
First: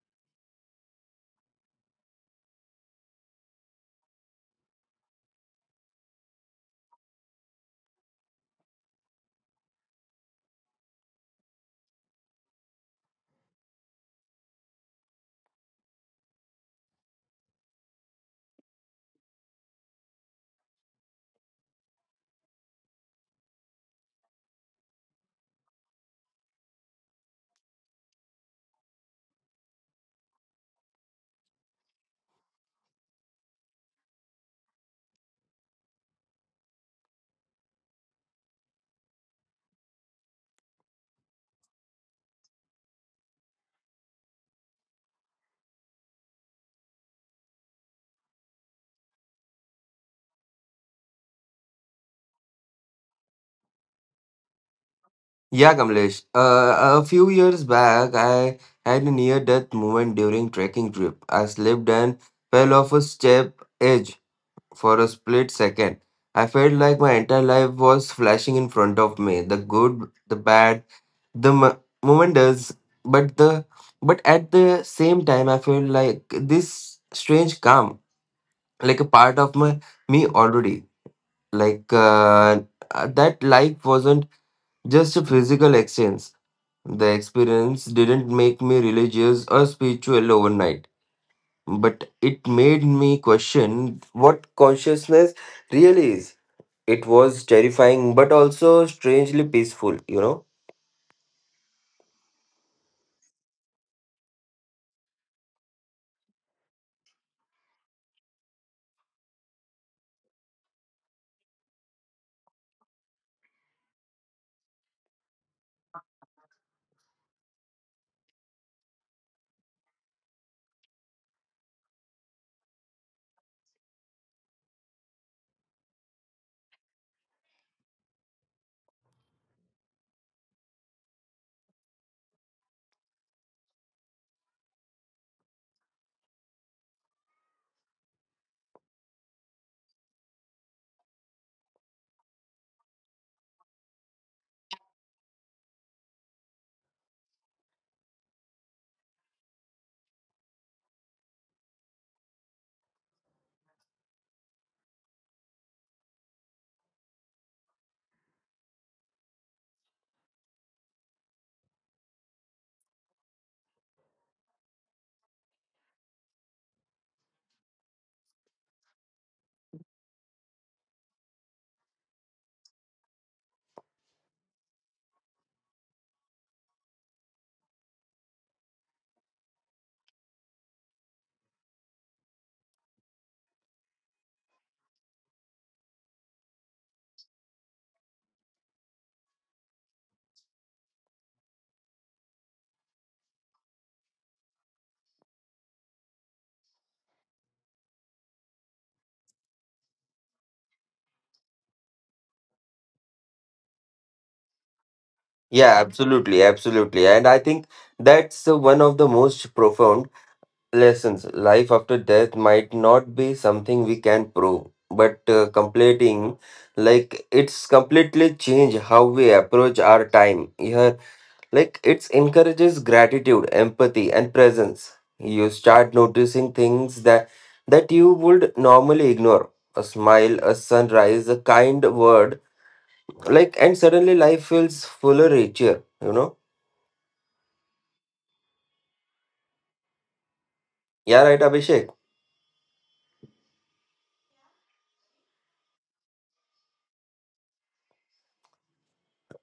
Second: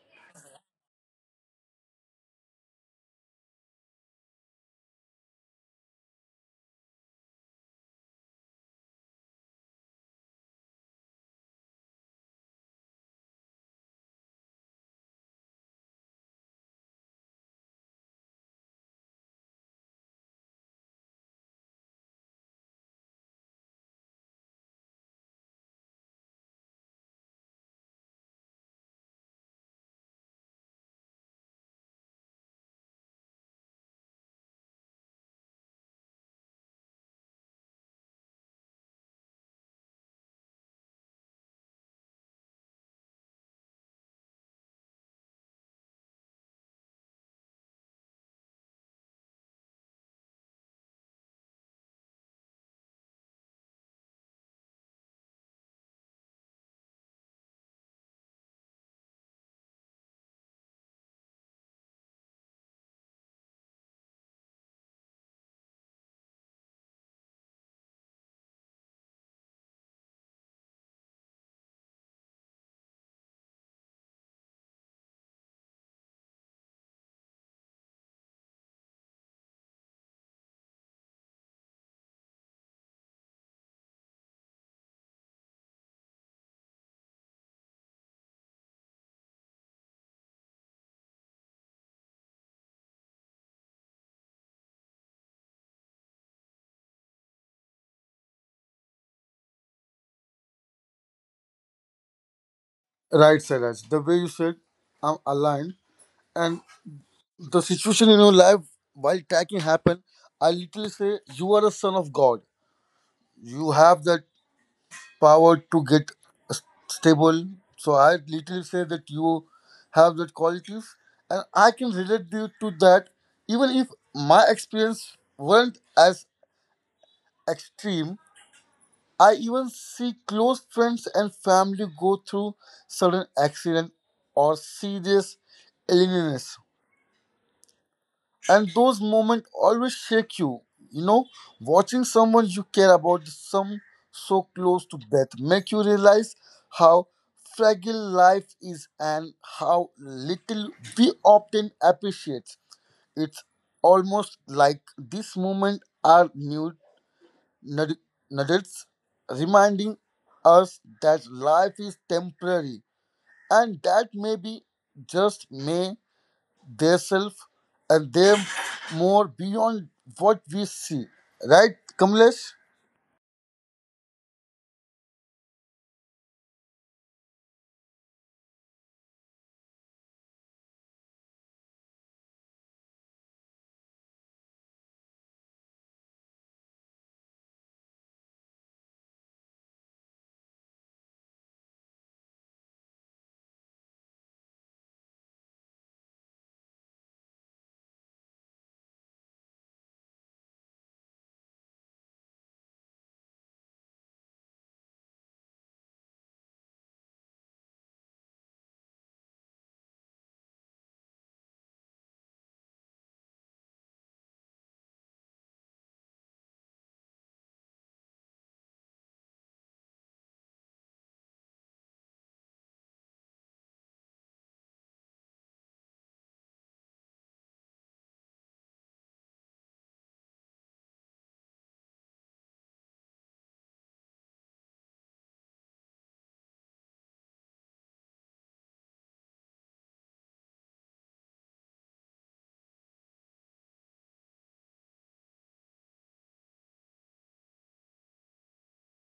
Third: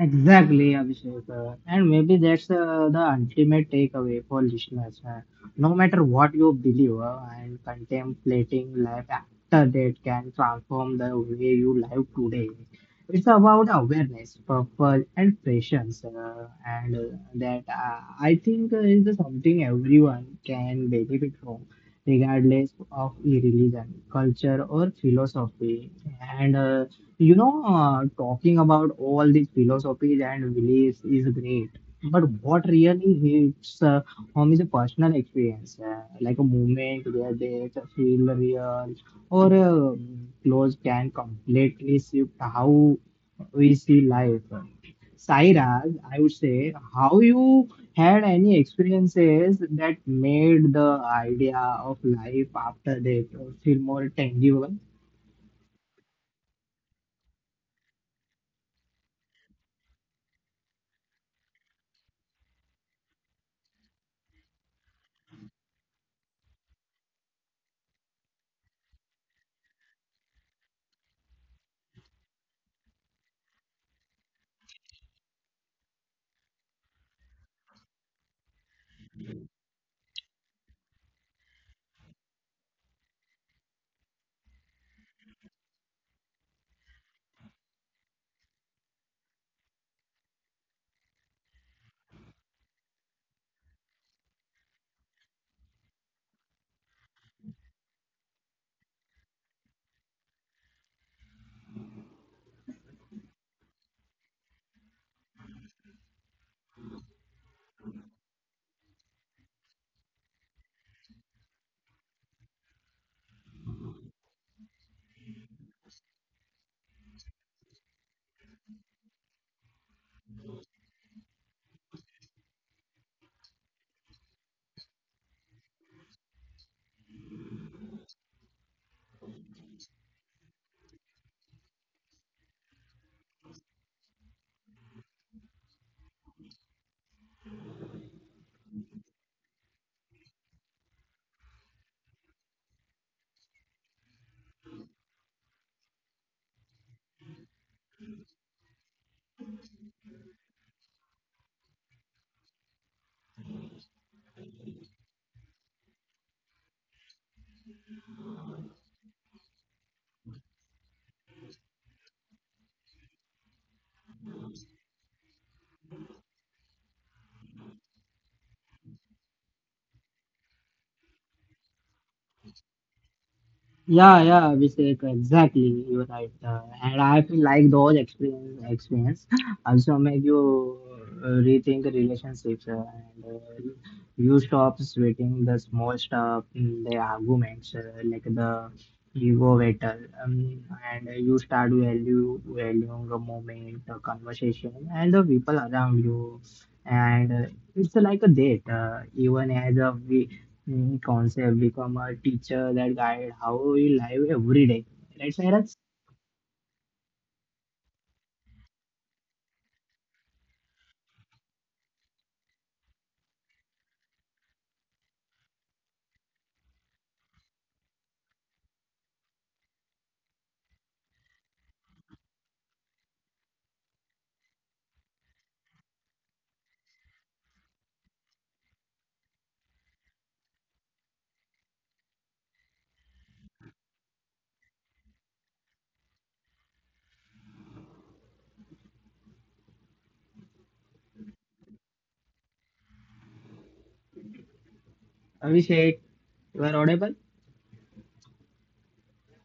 Speaker 1: Exactly, Abhishek. And maybe that's the ultimate takeaway for listeners. No matter what you believe, and contemplating life after that can transform the way you live today. It's about awareness, purpose, and patience. And that I think is something everyone can benefit from, regardless of religion, culture, or philosophy. And you know, talking about all these philosophies and beliefs is great, but what really hits home is a personal experience, like a moment where they feel real or close can completely shift how we see life. Sairaj, I would say, how you had any experiences that made the idea of life after death feel more tangible?
Speaker 2: Yeah, Kamlesh. A few years back, I had a near-death moment during trekking trip. I slipped and fell off a steep edge. For a split second, I felt like my entire life was flashing in front of me. The good, the bad, the momentous, but the but at the same time, I felt like this strange calm, like a part of my me already. Like, that life wasn't just a physical exchange. The experience didn't make me religious or spiritual overnight, but it made me question what consciousness really is. It was terrifying, but also strangely peaceful, you know?
Speaker 3: Right, Saraj. The way you said, I'm aligned. And the situation in your life while tracking happened, I literally say, you are a son of God. You have that power to get stable. So I literally say that you have that qualities, and I can relate you to that. Even if my experience weren't as extreme, I even see close friends and family go through sudden accident or serious illness. And those moments always shake you, you know, watching someone you care about some so close to death make you realize how fragile life is and how little we often appreciate. It's almost like this moment are new nugg- nuggets reminding us that life is temporary and that maybe just may themselves and them more beyond what we see. Right, Kamlesh?
Speaker 1: Yeah, yeah, Abhishek, exactly. You're right. And I feel like those experience also make you rethink relationships and you stop sweating the small stuff, the arguments, like the ego battle, and you start value valuing the moment, the conversation, and the people around you. And it's like a date, even as a we concept become a teacher that guide how we live every day right Sairaj.
Speaker 2: Yeah, absolutely, absolutely. And I think that's one of the most profound lessons. Life after death might not be something we can prove, but it's completely change how we approach our time here. Like, it encourages gratitude, empathy, and presence. You start noticing things that you would normally ignore. A smile, a sunrise, a kind word. Like, and suddenly life feels fuller, richer, you know? Yeah, right, Abhishek.
Speaker 1: Abhishek you are audible.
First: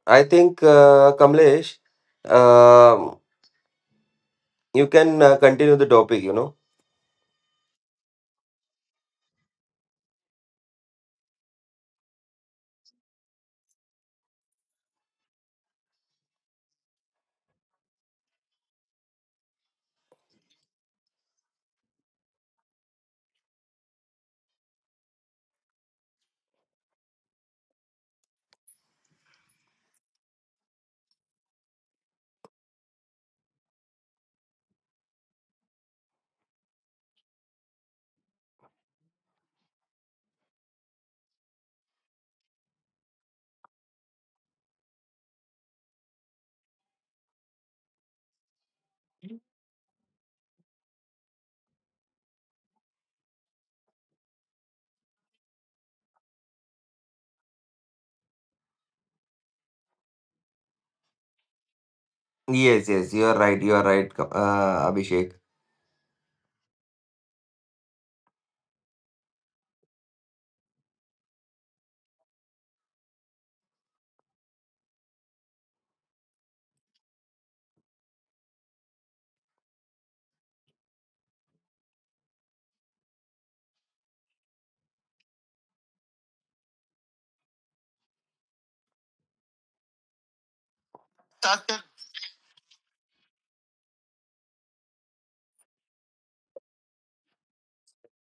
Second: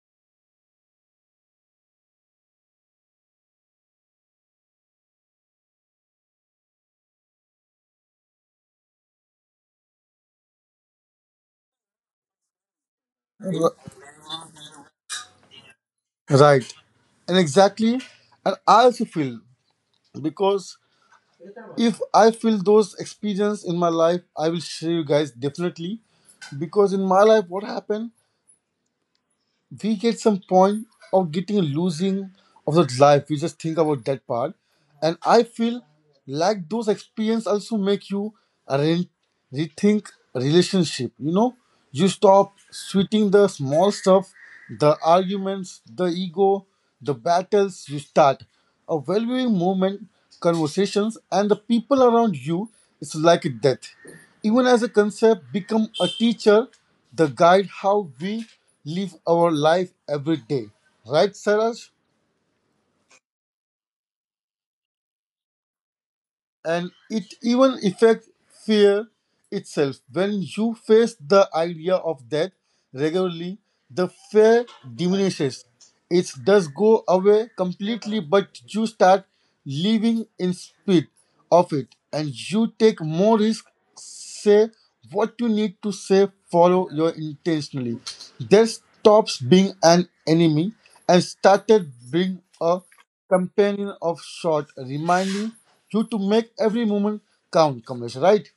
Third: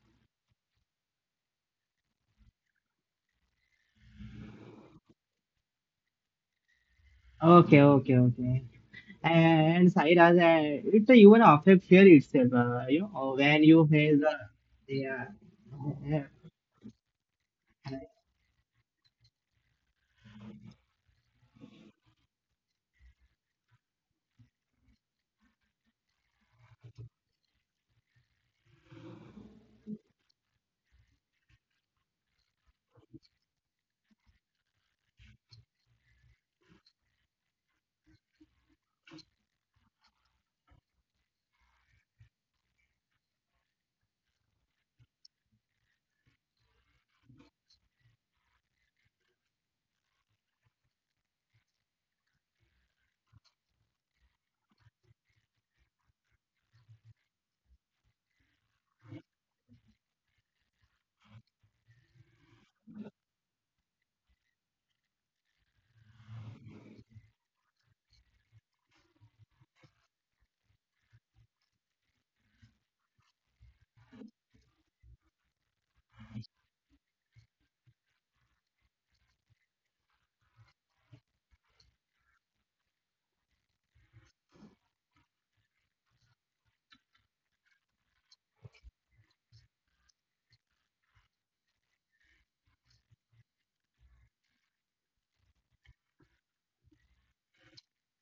Speaker 2: I think, Kamlesh, um you can continue the topic, you know?
Speaker 1: Okay, okay, okay. And Sairaj it's a even affect fear itself you know when
Speaker 3: R-
Speaker 1: you face the yeah yeah.
Speaker 3: Right. And exactly, and I also feel because if I feel those experience in my life, I will share you guys definitely. Because in my life, what happened? We get some point of getting losing of that life. We just think about that part, and I feel like those experience also make you re- rethink relationship. You know, you stop sweating the small stuff, the arguments, the ego, the battles. You start a valuing moment, conversations, and the people around you. It's like death. Even as a concept, become a teacher, the guide how we live our life every day. Right, Saraj?
Speaker 2: Yes, yes, you are right, Abhishek.
Speaker 3: And it even affects fear itself. When you face the idea of death regularly, the fear diminishes. It does go away completely, but you start living in spite of it, and you take more risk, say what you need to say, follow your intentionally. That stops being an enemy and started being a companion of sort, reminding you to make every moment count, Kamesh, right?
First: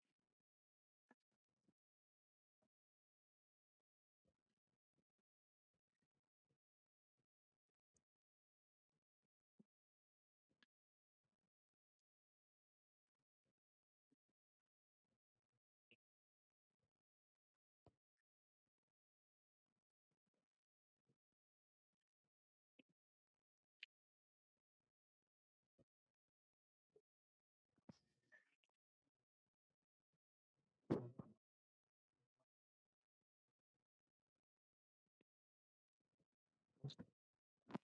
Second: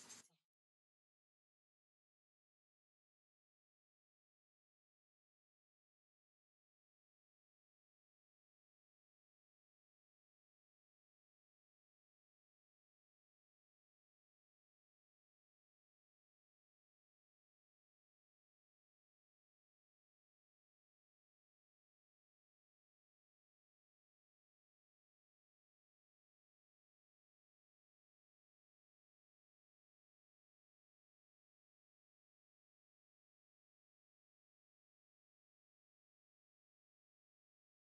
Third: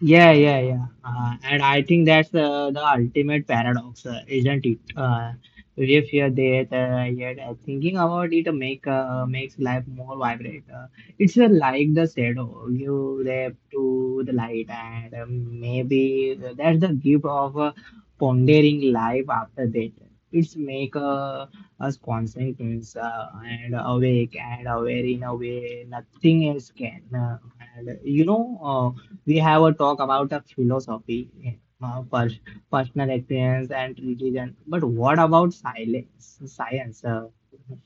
Speaker 1: Yeah, yeah, yeah. And I think that's the ultimate paradox, isn't it? If you're there, yet thinking about it makes life more vibrant. It's like the shadow you left to the light, and maybe that's the gift of pondering life after that. It's make us constant and awake and aware in a way nothing else can. And you know. We have a talk about a philosophy, uh, pers- personal experience, and religion. But what about silence, science? Uh,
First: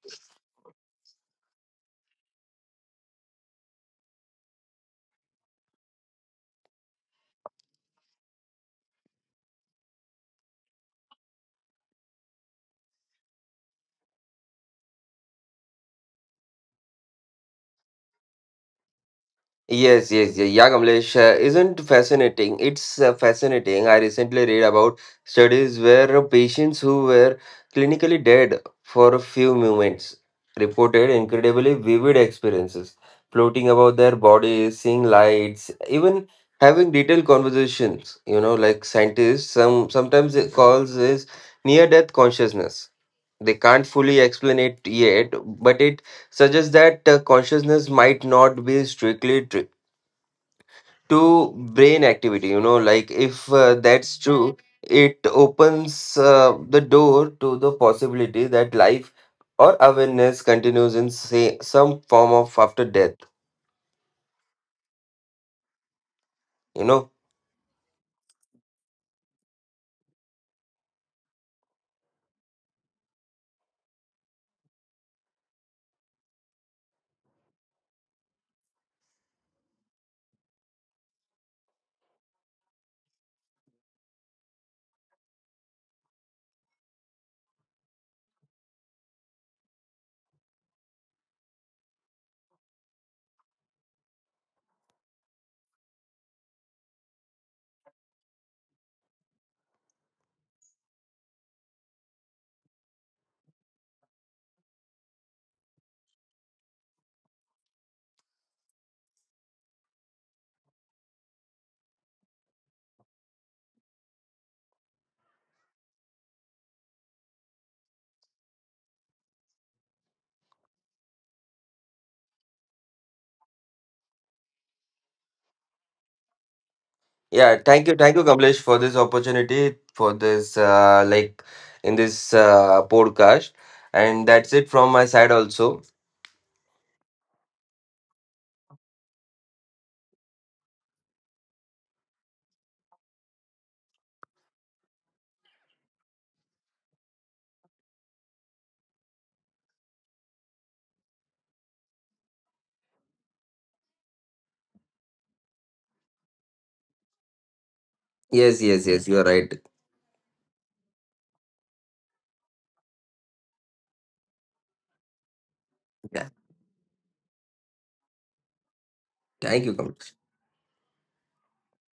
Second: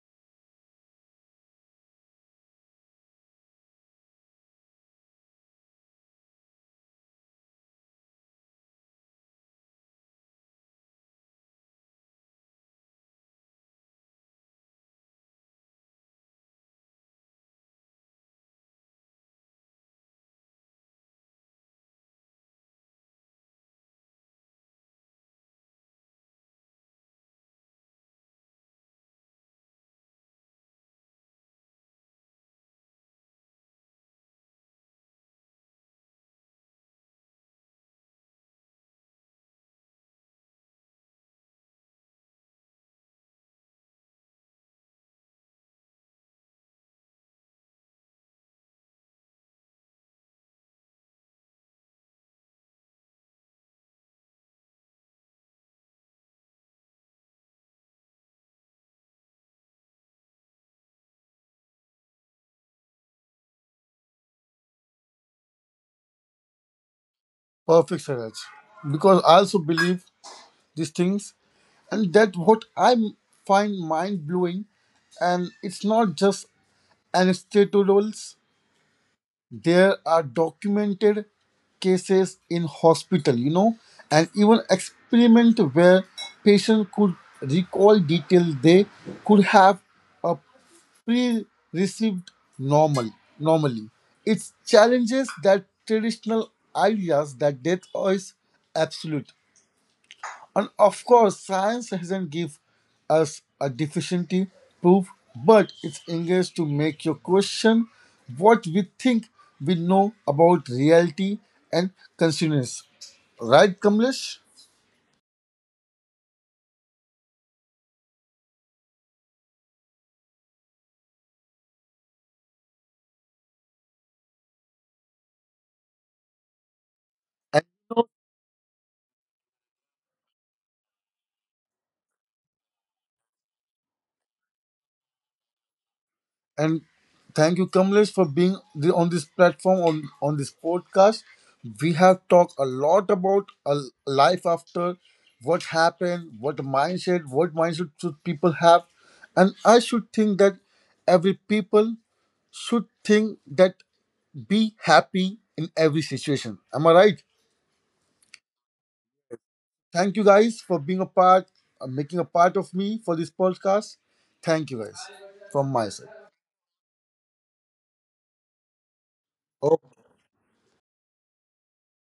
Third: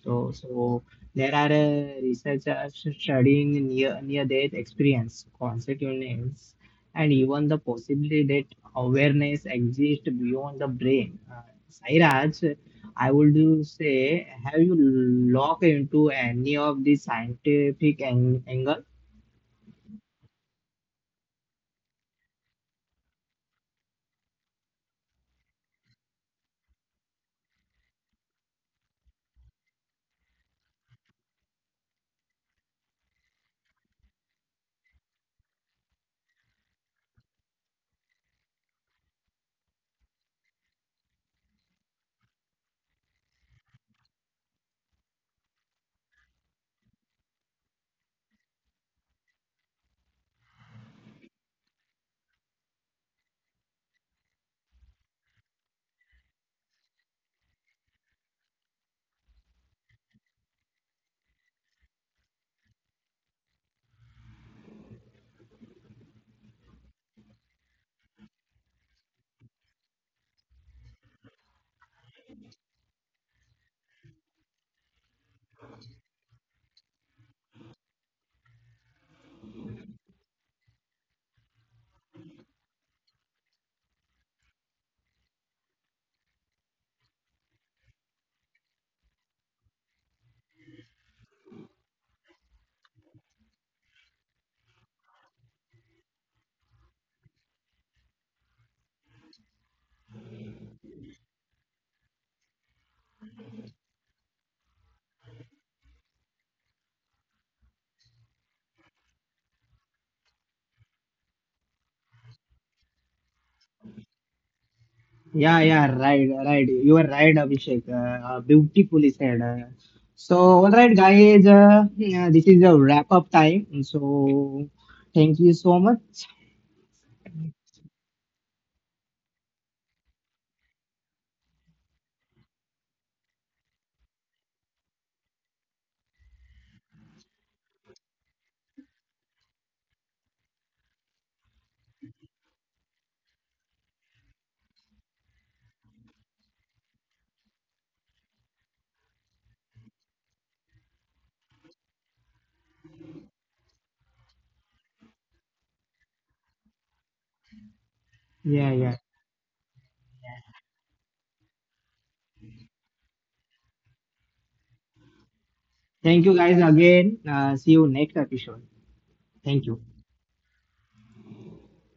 Speaker 1: so, so there are researchers studying near death experience, consequences, and even the possibility that awareness exists beyond the brain. Sairaj, I would say, have you looked into any of the scientific angle?
Speaker 2: Yes, yes, yes. Yeah, Kamlesh, isn't fascinating. It's fascinating. I recently read about studies where patients who were clinically dead for a few moments reported incredibly vivid experiences, floating about their bodies, seeing lights, even having detailed conversations. You know, like scientists, sometimes it calls this near-death consciousness. They can't fully explain it yet, but it suggests that consciousness might not be strictly to brain activity. You know, like if that's true, it opens the door to the possibility that life or awareness continues in say some form of after death, you know.
Speaker 3: Perfect, Saraj. Because I also believe these things, and that what I find mind blowing, and it's not just anecdotal. There are documented cases in hospital, you know, and even experiment where patient could recall details they could have a pre-received normal normally. It challenges that traditional ideas that death is absolute. And of course, science hasn't give us a deficiency proof, but it's engaged to make you question what we think we know about reality and consciousness. Right, Kamlesh?
Speaker 1: Yeah, yeah, right, right. You are right, Abhishek. Beautifully said. So, all right, guys, yeah, this is a wrap up time. So, thank you so much.
Speaker 2: Yeah,
Speaker 3: And,
Speaker 2: thank you, Kamlesh, for this opportunity, for this like in this podcast, and that's it from my side also.
Speaker 3: and thank you, Kamlesh, for being on this platform, on this podcast. We have talked a lot about a life after, what happened, what mindset should people have. And I should think that every people should think that be happy in every situation. Am I right?
Speaker 2: Yes,
Speaker 1: Yeah,
Speaker 2: yes,
Speaker 1: yeah.
Speaker 2: yes, you are right.
Speaker 3: Thank you guys for being a part, making a part of me for this podcast. Thank you guys from my
Speaker 1: Thank
Speaker 3: side.
Speaker 2: Yeah,
Speaker 1: you, guys, again. See you next episode. Thank
Speaker 2: thank you,
Speaker 1: you.
Speaker 2: Kamlesh.